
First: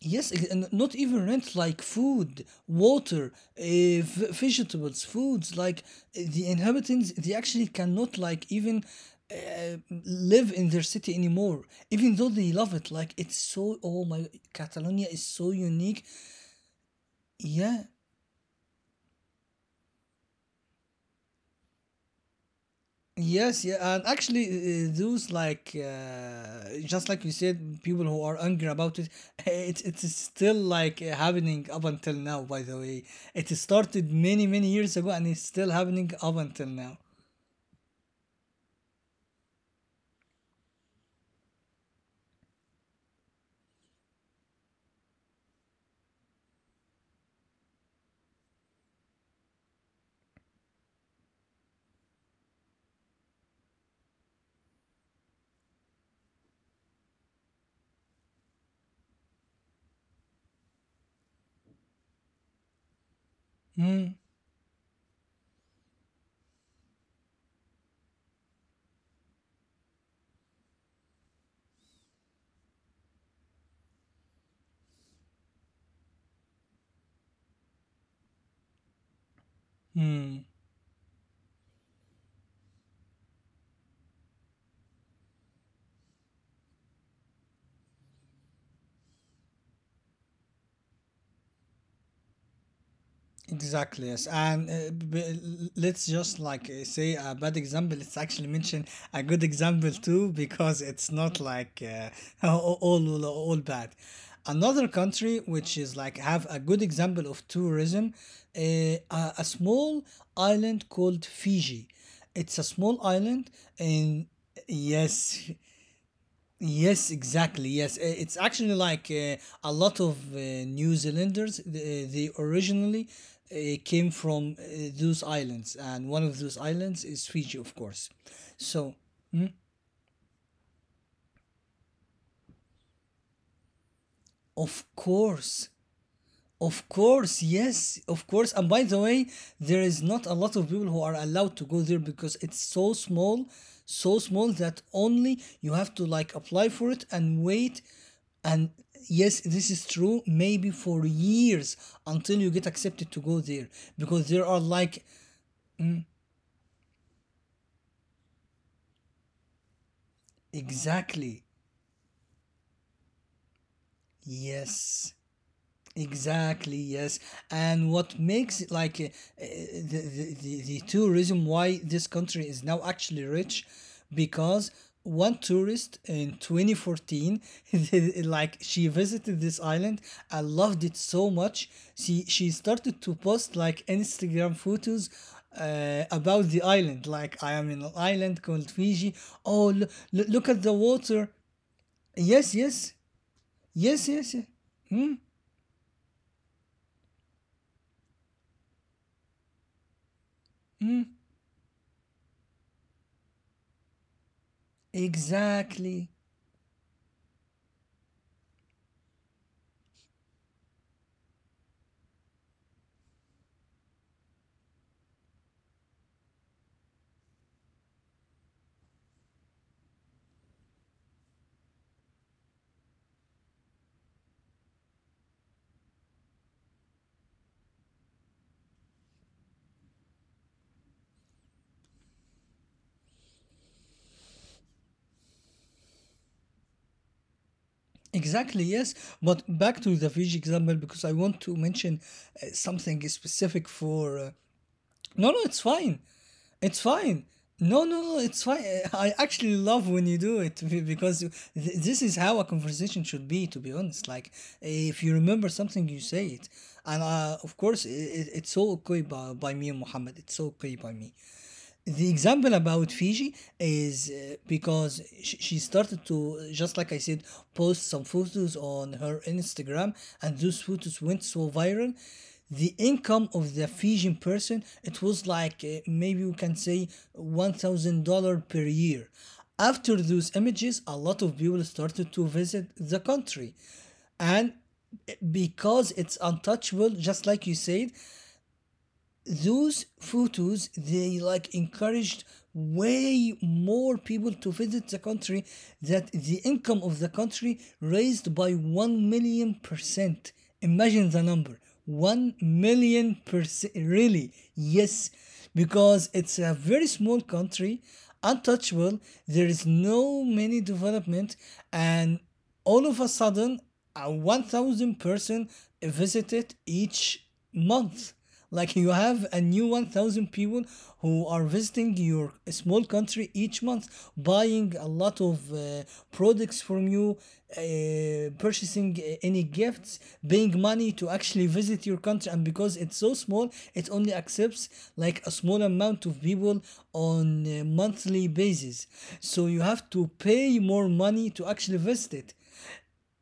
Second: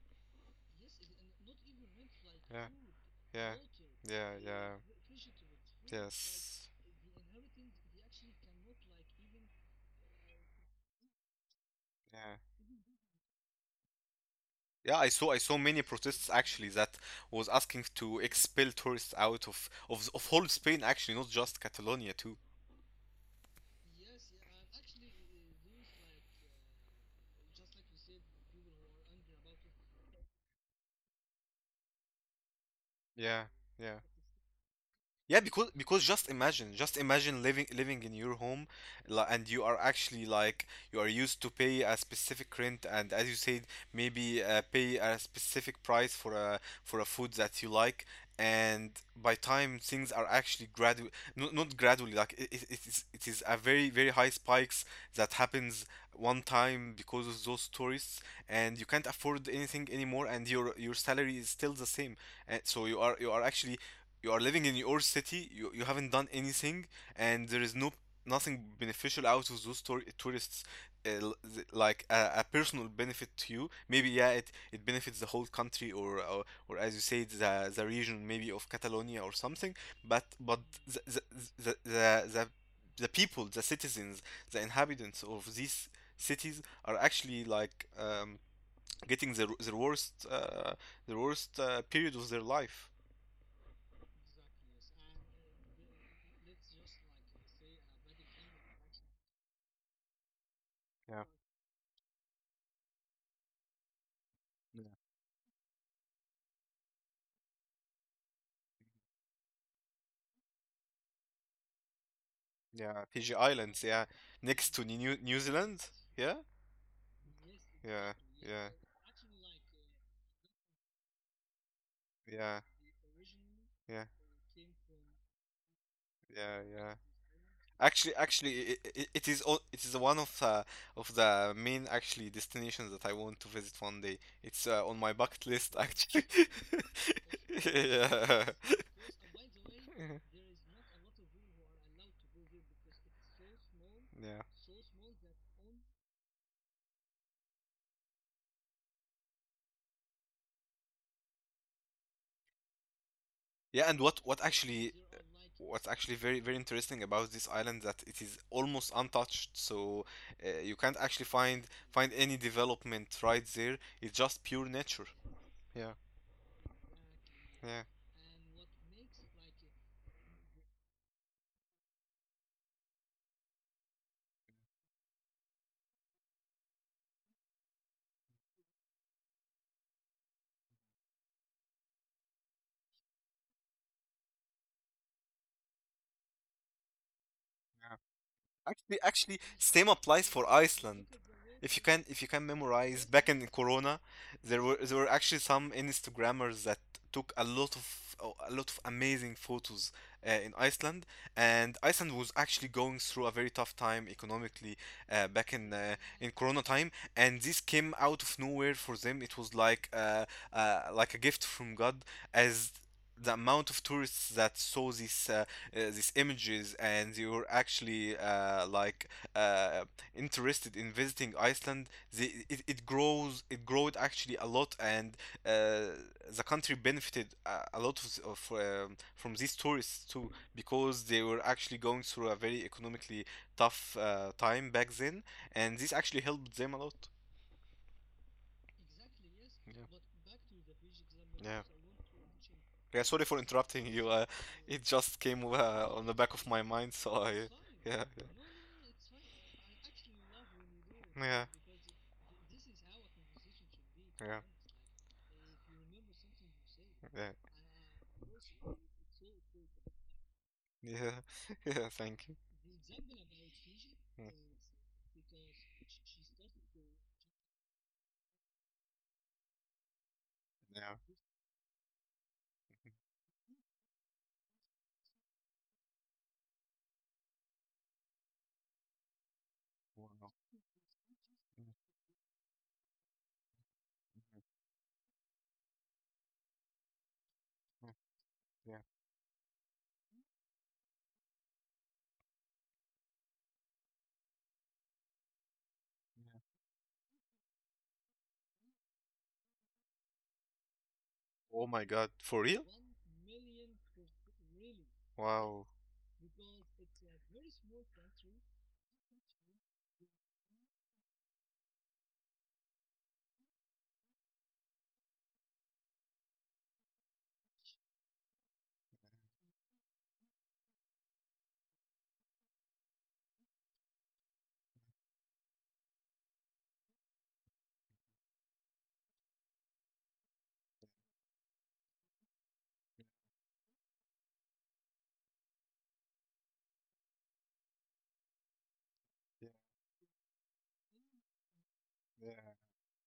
[SPEAKER 2] Yes, ex- and not even rent, like food,
[SPEAKER 1] Yeah.
[SPEAKER 2] water,
[SPEAKER 1] Yeah. Yeah, yeah.
[SPEAKER 2] vegetables, foods. Like the
[SPEAKER 1] Yes.
[SPEAKER 2] inhabitants, they actually cannot like even uh, live in their city anymore, even though
[SPEAKER 1] Yeah.
[SPEAKER 2] they love it. Like it's so. Oh my, Catalonia
[SPEAKER 1] Yeah, I
[SPEAKER 2] is
[SPEAKER 1] saw
[SPEAKER 2] so
[SPEAKER 1] I saw many
[SPEAKER 2] unique.
[SPEAKER 1] protests actually that was
[SPEAKER 2] Yeah,
[SPEAKER 1] asking to expel tourists out of whole Spain actually, not just Catalonia too.
[SPEAKER 2] yes, yeah, and actually, those like just like you said, people who are angry about it, it it's still like happening up until now. By the way, it
[SPEAKER 1] Yeah,
[SPEAKER 2] started
[SPEAKER 1] yeah.
[SPEAKER 2] many many years ago, and it's
[SPEAKER 1] Yeah,
[SPEAKER 2] still
[SPEAKER 1] because
[SPEAKER 2] happening
[SPEAKER 1] because
[SPEAKER 2] up until now.
[SPEAKER 1] just imagine living in your home, and you are actually like you are used to pay a specific rent, and as you said, maybe pay a specific price for a food that you like. And by time things are actually gradual, not gradually, like it is, it is a very very high spikes that happens one time because of those tourists, and you can't afford anything anymore, and your salary is still the same, and so you are actually, you are living in your city, you haven't done anything, and there is no nothing beneficial out of those tourists, like a personal benefit to you. Maybe, yeah, it benefits the whole country, or, or as you say, the region maybe of Catalonia or something,
[SPEAKER 2] Mm-hmm.
[SPEAKER 1] but the the the, the, the the people, the citizens, the inhabitants of these cities are actually like getting the worst period of their life.
[SPEAKER 2] Exactly, yes. And let's just like say a bad example. Let's actually mention a good example too, because it's
[SPEAKER 1] Yeah.
[SPEAKER 2] not like all, all bad. Another country which is like have a good example of tourism, a small island called Fiji. It's a small
[SPEAKER 1] Yeah, Fiji
[SPEAKER 2] island,
[SPEAKER 1] Islands, yeah.
[SPEAKER 2] and
[SPEAKER 1] Next to New
[SPEAKER 2] yes.
[SPEAKER 1] Zealand, yeah?
[SPEAKER 2] Yes, exactly. Yes,
[SPEAKER 1] Yeah,
[SPEAKER 2] it's actually
[SPEAKER 1] yeah,
[SPEAKER 2] like a lot of New Zealanders. They
[SPEAKER 1] yeah,
[SPEAKER 2] originally came
[SPEAKER 1] yeah,
[SPEAKER 2] from those islands, and one of those
[SPEAKER 1] yeah,
[SPEAKER 2] islands
[SPEAKER 1] yeah.
[SPEAKER 2] is Fiji, of course.
[SPEAKER 1] Actually, actually,
[SPEAKER 2] So,
[SPEAKER 1] it is it is one of the main actually destinations that I want to visit one day.
[SPEAKER 2] of
[SPEAKER 1] It's on my bucket
[SPEAKER 2] course.
[SPEAKER 1] list actually.
[SPEAKER 2] Of course, yes, of course.
[SPEAKER 1] Yeah.
[SPEAKER 2] And by the way, there is not a lot of people who are allowed to go there because it's so small
[SPEAKER 1] Yeah.
[SPEAKER 2] that only you have to like apply for it and wait. And yes, this is true, maybe for years until you get accepted to go there,
[SPEAKER 1] Yeah, and
[SPEAKER 2] because
[SPEAKER 1] what
[SPEAKER 2] there
[SPEAKER 1] what
[SPEAKER 2] are like
[SPEAKER 1] actually what's actually very very interesting about this island, that it is almost untouched, so you can't actually
[SPEAKER 2] exactly,
[SPEAKER 1] find any development right there. It's just pure
[SPEAKER 2] yes.
[SPEAKER 1] nature. Yeah,
[SPEAKER 2] Exactly, yes. And
[SPEAKER 1] yeah.
[SPEAKER 2] what makes it like the tourism, why this country is now actually rich, because one tourist in 2014 like she visited this island and loved it so much, she started to post like instagram photos about the island, like I am in an island called Fiji.
[SPEAKER 1] Actually, actually,
[SPEAKER 2] Oh
[SPEAKER 1] same
[SPEAKER 2] lo-
[SPEAKER 1] applies
[SPEAKER 2] look at
[SPEAKER 1] for
[SPEAKER 2] the
[SPEAKER 1] Iceland.
[SPEAKER 2] water.
[SPEAKER 1] If you
[SPEAKER 2] Yes,
[SPEAKER 1] can
[SPEAKER 2] yes,
[SPEAKER 1] memorize back in
[SPEAKER 2] yes,
[SPEAKER 1] Corona,
[SPEAKER 2] yes, yes.
[SPEAKER 1] there were actually some Instagrammers that took a lot of, a lot of amazing photos in Iceland, and Iceland was actually going through a very tough time economically back
[SPEAKER 2] Exactly.
[SPEAKER 1] in Corona time, and this came out of nowhere for them. It was like a gift from God, as the amount of tourists that saw these images, and you were actually like uh, interested in visiting Iceland, it grows, it growed actually a lot, and uh, the country benefited a lot of from these tourists too, because they were actually going through a very economically tough time back then, and this actually helped them a lot.
[SPEAKER 2] Exactly, yes. But back to the Fiji example, because I want to
[SPEAKER 1] Yeah. Yeah.
[SPEAKER 2] mention something
[SPEAKER 1] Yeah, sorry for
[SPEAKER 2] specific
[SPEAKER 1] interrupting
[SPEAKER 2] for.
[SPEAKER 1] you. It
[SPEAKER 2] No,
[SPEAKER 1] just
[SPEAKER 2] no, it's
[SPEAKER 1] came
[SPEAKER 2] fine.
[SPEAKER 1] on the back of my
[SPEAKER 2] It's
[SPEAKER 1] mind,
[SPEAKER 2] fine.
[SPEAKER 1] so I.
[SPEAKER 2] No, no, no,
[SPEAKER 1] Yeah, yeah.
[SPEAKER 2] it's fine. I actually love when you do it, because
[SPEAKER 1] Yeah. th-
[SPEAKER 2] this is how a conversation should be, to be honest. Like,
[SPEAKER 1] Yeah.
[SPEAKER 2] if you remember something, you say it. And of course, it's all okay by me and Muhammad. It's all okay by me.
[SPEAKER 1] Honest. Yeah. Yeah. Yeah,
[SPEAKER 2] The
[SPEAKER 1] thank you.
[SPEAKER 2] example about Fiji is
[SPEAKER 1] Mm.
[SPEAKER 2] because she started to, just like I said, post some photos on her Instagram, and those photos
[SPEAKER 1] Yeah.
[SPEAKER 2] went so viral. The income of the Fijian person, it was like maybe we can say $1,000 per year. After those
[SPEAKER 1] Wow.
[SPEAKER 2] images, a lot of people
[SPEAKER 1] Mm,
[SPEAKER 2] started to visit the country, and because it's untouchable, just like you said,
[SPEAKER 1] mm, mm. Yeah.
[SPEAKER 2] those photos they like encouraged way more people to visit the country that the income of the country raised by 1 %. Imagine the number.
[SPEAKER 1] Oh my god.
[SPEAKER 2] 1
[SPEAKER 1] For real?
[SPEAKER 2] %, really, yes,
[SPEAKER 1] Wow.
[SPEAKER 2] because it's a very small country, untouchable, there is no many development. And all of a sudden, 1000-person visited each month. Like you have a new 1000 people who are visiting your small country each month, buying a lot of products from you, purchasing any gifts, paying money to actually visit your country. And because it's so small, it only accepts like a small amount of people on a monthly basis, so you
[SPEAKER 1] Yeah.
[SPEAKER 2] have to pay more money to actually visit it.
[SPEAKER 1] Yeah.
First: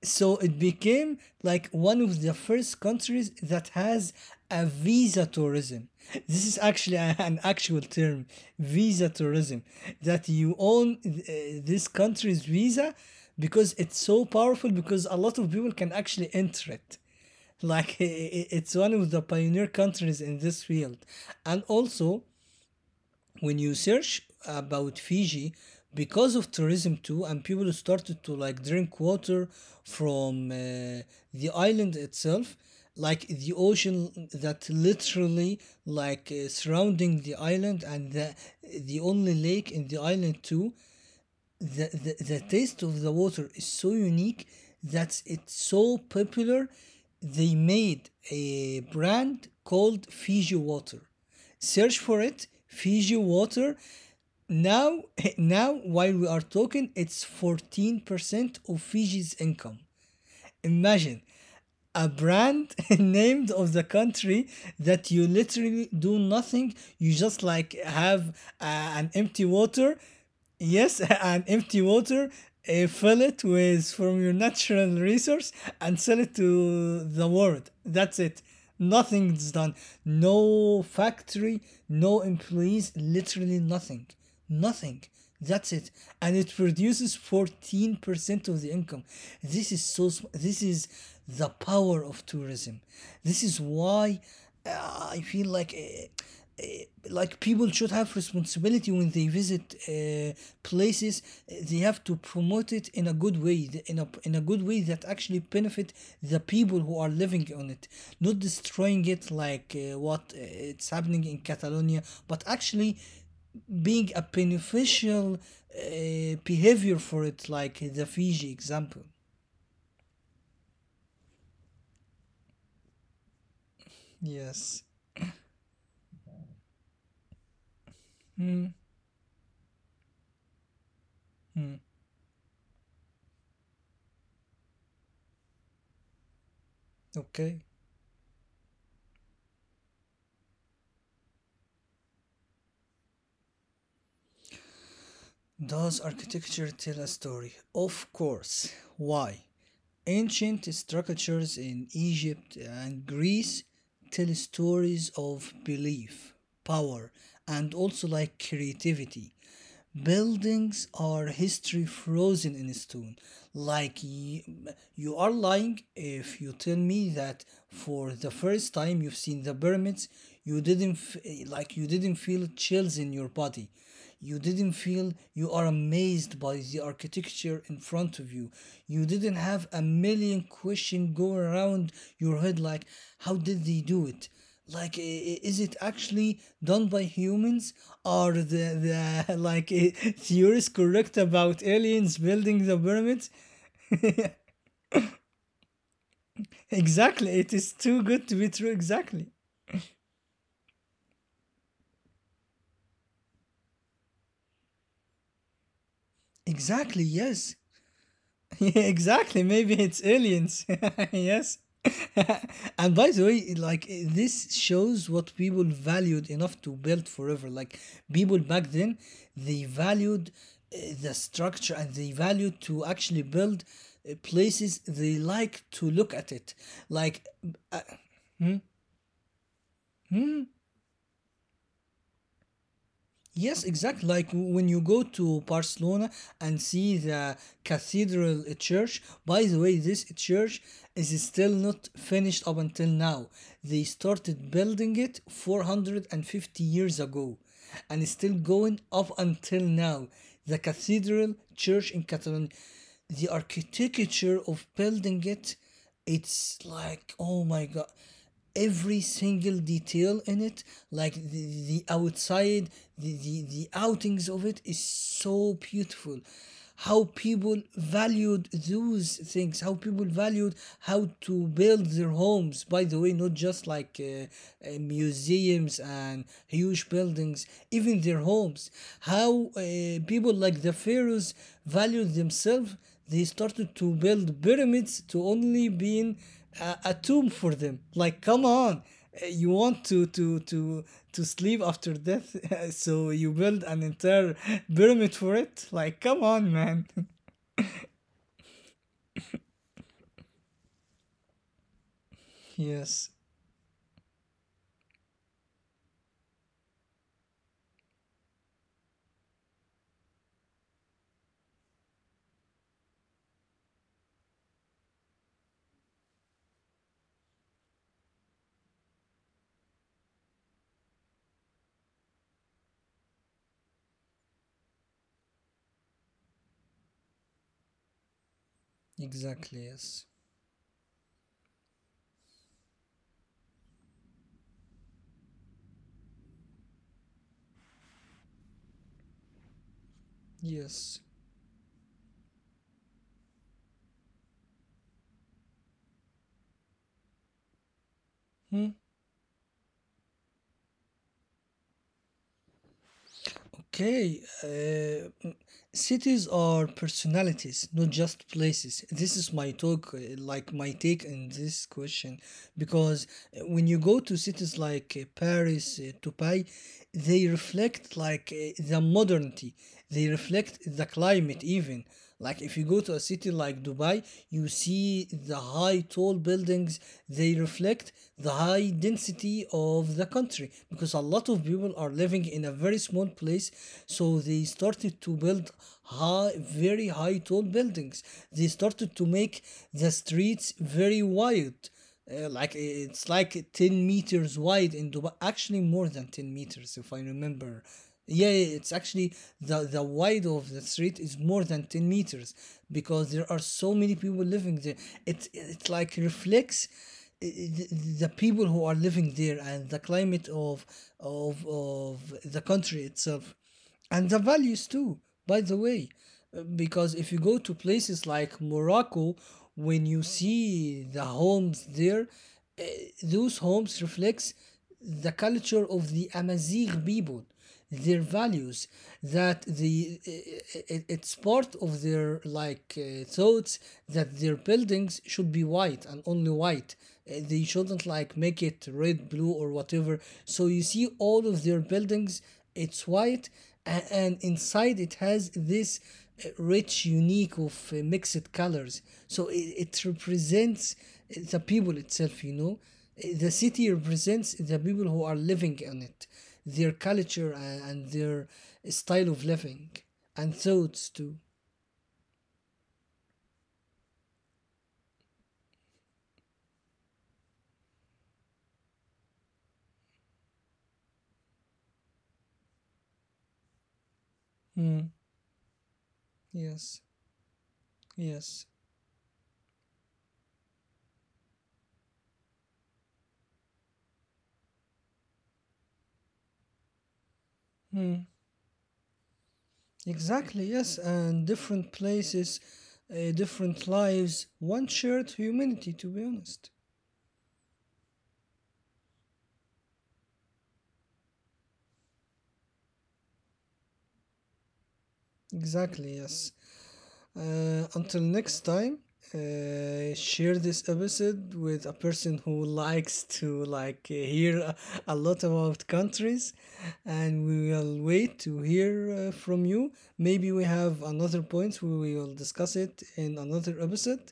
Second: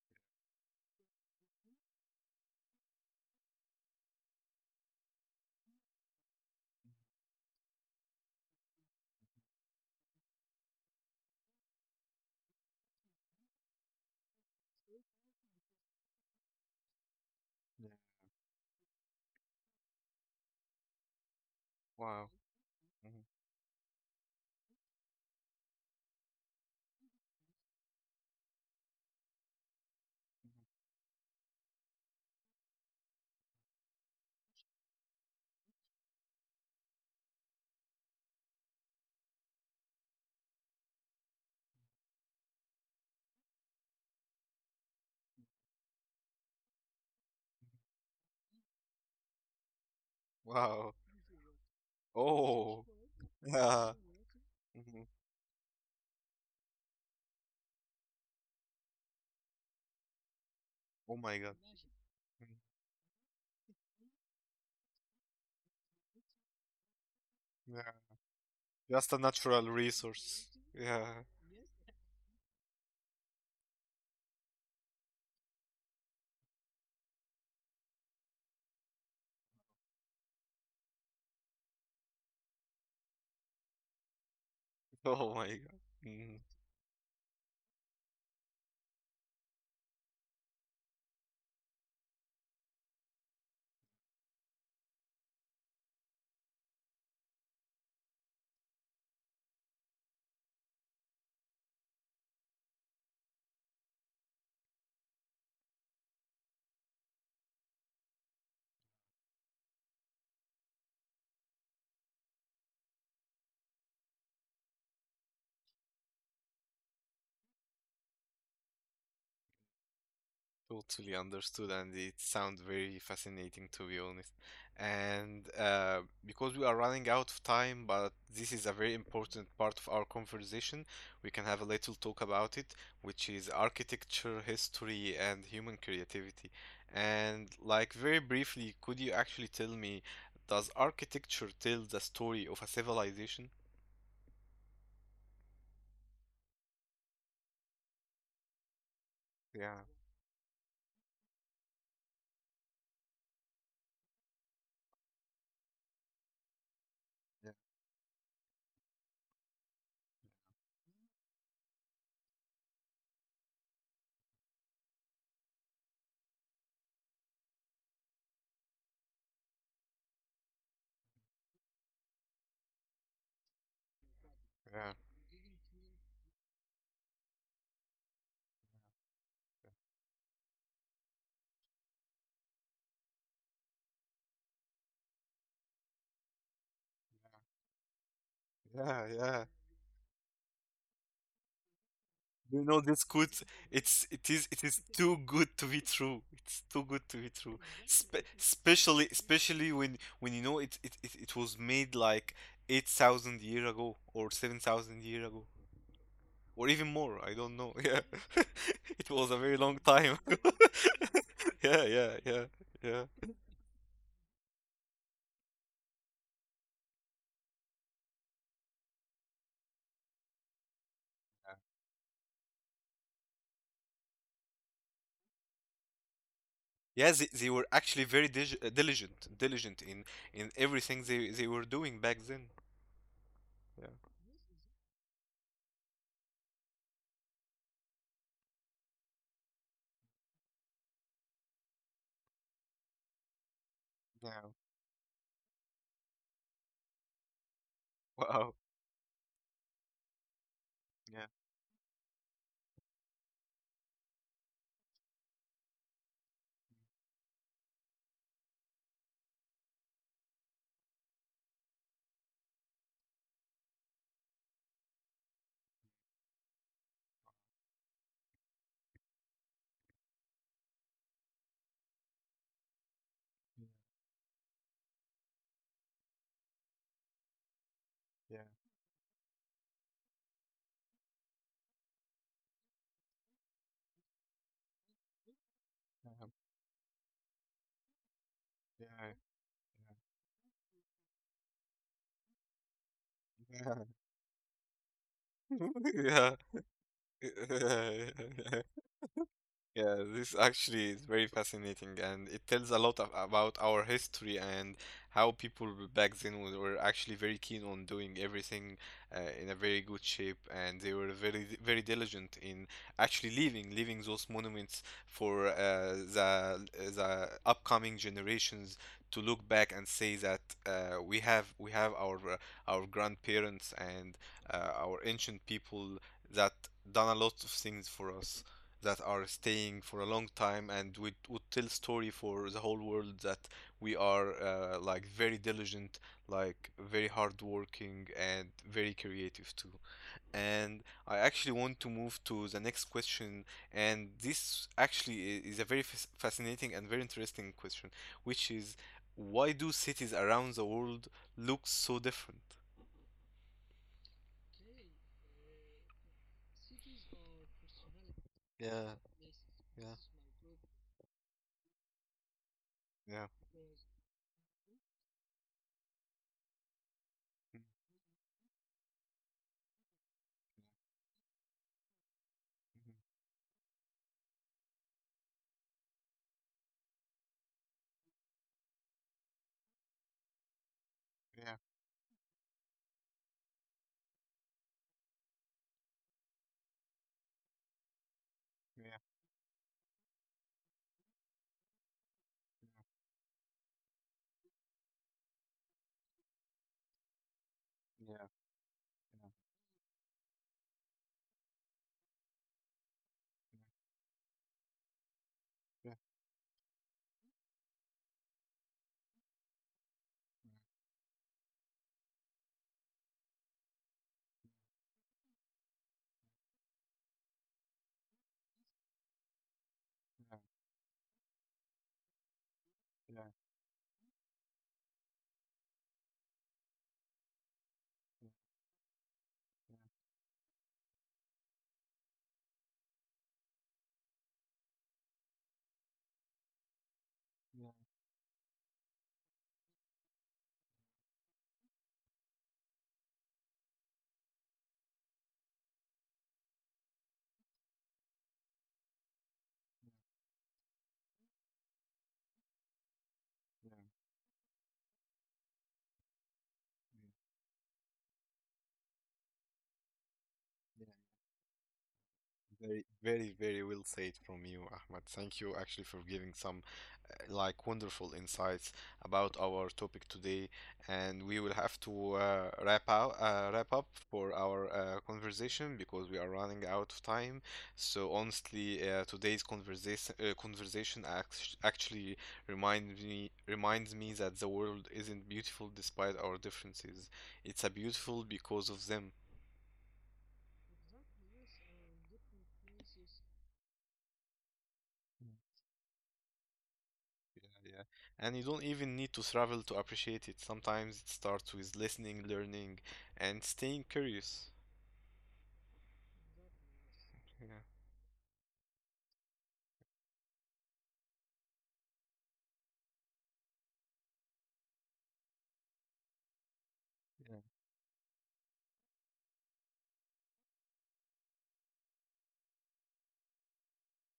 [SPEAKER 2] So it became like one of the first countries that has a visa tourism. This is actually an actual term, visa tourism, that you own this country's visa, because it's so powerful, because a lot of people can actually enter it.
[SPEAKER 1] Yeah.
[SPEAKER 2] Like it's one of the pioneer countries in this field. And also,
[SPEAKER 1] Wow. Mhm.
[SPEAKER 2] when you search about Fiji, because of tourism too, and people started to like drink water from the island itself, like the ocean that literally like surrounding the island, and the only lake in the island too. The taste of the water is so unique that it's so popular. They made a brand called Fiji
[SPEAKER 1] Wow. Are
[SPEAKER 2] Water.
[SPEAKER 1] you —
[SPEAKER 2] Search for it,
[SPEAKER 1] oh.
[SPEAKER 2] Fiji Water.
[SPEAKER 1] Yeah.
[SPEAKER 2] Now,
[SPEAKER 1] Mhm.
[SPEAKER 2] now while we are talking, it's 14% of Fiji's income.
[SPEAKER 1] Oh
[SPEAKER 2] Imagine
[SPEAKER 1] my god.
[SPEAKER 2] a
[SPEAKER 1] Mhm.
[SPEAKER 2] brand named of the country, that you literally do nothing. You just like
[SPEAKER 1] Yeah.
[SPEAKER 2] have uh, an
[SPEAKER 1] Just a
[SPEAKER 2] empty
[SPEAKER 1] natural
[SPEAKER 2] water.
[SPEAKER 1] resource.
[SPEAKER 2] Yes,
[SPEAKER 1] Yeah.
[SPEAKER 2] and empty water, fill it with from your natural resource and sell it to the world. That's it. Nothing's done. No factory, no employees, literally nothing. Nothing.
[SPEAKER 1] Oh my god.
[SPEAKER 2] That's it.
[SPEAKER 1] Mm,
[SPEAKER 2] And it produces 14% of the income. This is the power of tourism. This is why I feel like people should have responsibility when they visit places. They have to promote it in a good way, in a good way that actually benefit the people who are living on it, not destroying it like what it's happening in Catalonia, but actually being a beneficial behavior for it, like the Fiji example.
[SPEAKER 1] totally understood, and it sounds very fascinating to be honest.
[SPEAKER 2] Yes.
[SPEAKER 1] And because we are running out of time, but this is a very important part of our conversation, we can have a little talk about it, which is architecture, history, and human creativity. And
[SPEAKER 2] Okay.
[SPEAKER 1] like very briefly, could you actually tell me, does architecture tell the story of a civilization?
[SPEAKER 2] Does architecture tell a story? Of course. Why?
[SPEAKER 1] Yeah,
[SPEAKER 2] Ancient structures in Egypt and Greece tell stories of belief, power,
[SPEAKER 1] yeah,
[SPEAKER 2] and also like creativity. Buildings are history frozen in stone. Like y- you are lying if you tell me that for the first time you've seen the pyramids, you didn't like you didn't feel chills in your body. You didn't
[SPEAKER 1] yeah,
[SPEAKER 2] feel you are amazed by the architecture in front of you. You didn't have a million questions go around your head like how did they do it? Like, is it actually done by humans? Are the
[SPEAKER 1] yeah,
[SPEAKER 2] the
[SPEAKER 1] yeah.
[SPEAKER 2] theories correct about aliens
[SPEAKER 1] You
[SPEAKER 2] building
[SPEAKER 1] know,
[SPEAKER 2] the
[SPEAKER 1] this could —
[SPEAKER 2] pyramids?
[SPEAKER 1] it's it is too good to be true. It's too good to be
[SPEAKER 2] Exactly, it
[SPEAKER 1] true.
[SPEAKER 2] is too
[SPEAKER 1] Spe
[SPEAKER 2] good to be true.
[SPEAKER 1] Especially,
[SPEAKER 2] Exactly,
[SPEAKER 1] especially when you know it was made like 8,000 years ago or 7,000 years ago, or even
[SPEAKER 2] exactly,
[SPEAKER 1] more. I
[SPEAKER 2] yes,
[SPEAKER 1] don't know. Yeah. It was a
[SPEAKER 2] exactly.
[SPEAKER 1] very
[SPEAKER 2] Maybe
[SPEAKER 1] long
[SPEAKER 2] it's
[SPEAKER 1] time ago.
[SPEAKER 2] aliens. Yes.
[SPEAKER 1] Yeah, yeah, yeah.
[SPEAKER 2] And
[SPEAKER 1] Yeah.
[SPEAKER 2] by the way, like this shows what people valued enough to build forever. Like people back then, they valued the structure, and they valued to actually build places they like to look at it.
[SPEAKER 1] Yeah,
[SPEAKER 2] Like
[SPEAKER 1] they were actually very dig diligent, diligent in everything they were doing back then.
[SPEAKER 2] yes,
[SPEAKER 1] Yeah.
[SPEAKER 2] exactly. Like when you go to Barcelona and see the cathedral church. By the way, this church is still not finished up until now. They started
[SPEAKER 1] Yeah.
[SPEAKER 2] building it 450 years ago and it's still
[SPEAKER 1] Wow.
[SPEAKER 2] going up until now. The
[SPEAKER 1] Yeah.
[SPEAKER 2] cathedral church in Catalonia, the architecture of building it, it's like, oh my God, every single detail in it, like the outside, the outings of it is so beautiful. How people valued those things, how people valued how to build their homes, by the way, not just like museums and huge buildings, even their
[SPEAKER 1] Yeah.
[SPEAKER 2] homes. How people like the pharaohs valued themselves, they started to build pyramids to only being
[SPEAKER 1] Yeah.
[SPEAKER 2] a tomb for them. Like, come on,
[SPEAKER 1] Yeah.
[SPEAKER 2] you want to sleep after death, so you build an entire pyramid for it. Like, come
[SPEAKER 1] Yeah.
[SPEAKER 2] on, man.
[SPEAKER 1] Yeah. Yeah, this actually is very fascinating, and it tells a lot of,
[SPEAKER 2] Yes,
[SPEAKER 1] about our history, and how people back then were actually very keen on doing everything in a very good shape, and they were very diligent in actually leaving those monuments for the upcoming generations to look back and say that we have our grandparents and our ancient people that done a lot of things for us, that are
[SPEAKER 2] exactly.
[SPEAKER 1] staying for a
[SPEAKER 2] Yes,
[SPEAKER 1] long time, and we would tell story for the whole world that we are like very diligent, like very hardworking and very creative too. And
[SPEAKER 2] yes.
[SPEAKER 1] I actually want to move to the next question, and this actually is a very fascinating and very interesting question, which
[SPEAKER 2] Hmm?
[SPEAKER 1] is, why do cities around the world look so different?
[SPEAKER 2] Okay, cities are personalities, not just places.
[SPEAKER 1] Yeah.
[SPEAKER 2] This is my
[SPEAKER 1] Mm-hmm.
[SPEAKER 2] talk, like
[SPEAKER 1] Yeah.
[SPEAKER 2] my take in this question, because
[SPEAKER 1] Yeah.
[SPEAKER 2] when you go to cities like Paris, Dubai, they reflect like the modernity. They reflect the climate even. Like if you go
[SPEAKER 1] Mhm.
[SPEAKER 2] to a city like Dubai, you see the high tall buildings, they reflect the high density of the country, because a lot of
[SPEAKER 1] Yeah.
[SPEAKER 2] people are living in a very small place, so they started to build high very high tall buildings. They
[SPEAKER 1] Yeah.
[SPEAKER 2] started to make the streets very wide, like it's like 10 meters wide in Dubai. Actually, more than 10 meters, if I remember.
[SPEAKER 1] Yeah.
[SPEAKER 2] Yeah, yeah, it's actually the wide of the street is more than 10 meters, because there are so many people living there. It
[SPEAKER 1] Yeah.
[SPEAKER 2] like reflects i- the, the people who are living there and the climate of, of the country itself, and the values too, by the way. Because if you go to places like Morocco, when you
[SPEAKER 1] Yeah.
[SPEAKER 2] see the homes there,
[SPEAKER 1] Yeah.
[SPEAKER 2] those homes reflects the culture of the Amazigh people, their
[SPEAKER 1] Yeah,
[SPEAKER 2] values, that the it's part of their like thoughts that their buildings should be white and only white. They
[SPEAKER 1] yeah,
[SPEAKER 2] shouldn't like make it red, blue or whatever. So you see all of their buildings, it's white, and inside it has this rich unique of mixed colors. So it represents the people itself, you know. The
[SPEAKER 1] yeah,
[SPEAKER 2] city represents the people who are living in it, their
[SPEAKER 1] yeah,
[SPEAKER 2] culture and their style of living, and
[SPEAKER 1] yeah.
[SPEAKER 2] thoughts too.
[SPEAKER 1] Very, very, very well said from you, Ahmad. Thank you actually for giving some like wonderful insights about our topic today, and we will have to wrap up for our
[SPEAKER 2] Hmm,
[SPEAKER 1] conversation, because we are running
[SPEAKER 2] yes,
[SPEAKER 1] out of time. So
[SPEAKER 2] yes.
[SPEAKER 1] honestly, today's conversation, actually reminds me, reminds me that the world isn't beautiful despite our differences. It's a
[SPEAKER 2] Hmm,
[SPEAKER 1] beautiful because of them.
[SPEAKER 2] exactly, yes, and different places, different lives, one shared humanity, to be honest.
[SPEAKER 1] Yeah. And you don't even need to travel to appreciate it. Sometimes it starts with listening, learning, and staying curious.
[SPEAKER 2] Exactly, yes.
[SPEAKER 1] Yeah.
[SPEAKER 2] Until next time, share this episode with a person who likes to like hear a lot about countries, and
[SPEAKER 1] Yeah.
[SPEAKER 2] we will wait to hear from you. Maybe we have another point where we will discuss it in another episode.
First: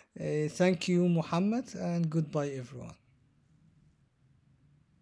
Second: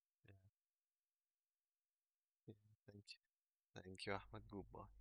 [SPEAKER 2] Thank you, Muhammad, and goodbye,
[SPEAKER 1] Yeah.
[SPEAKER 2] everyone.
[SPEAKER 1] Thank you. Thank you, Ahmed. Goodbye.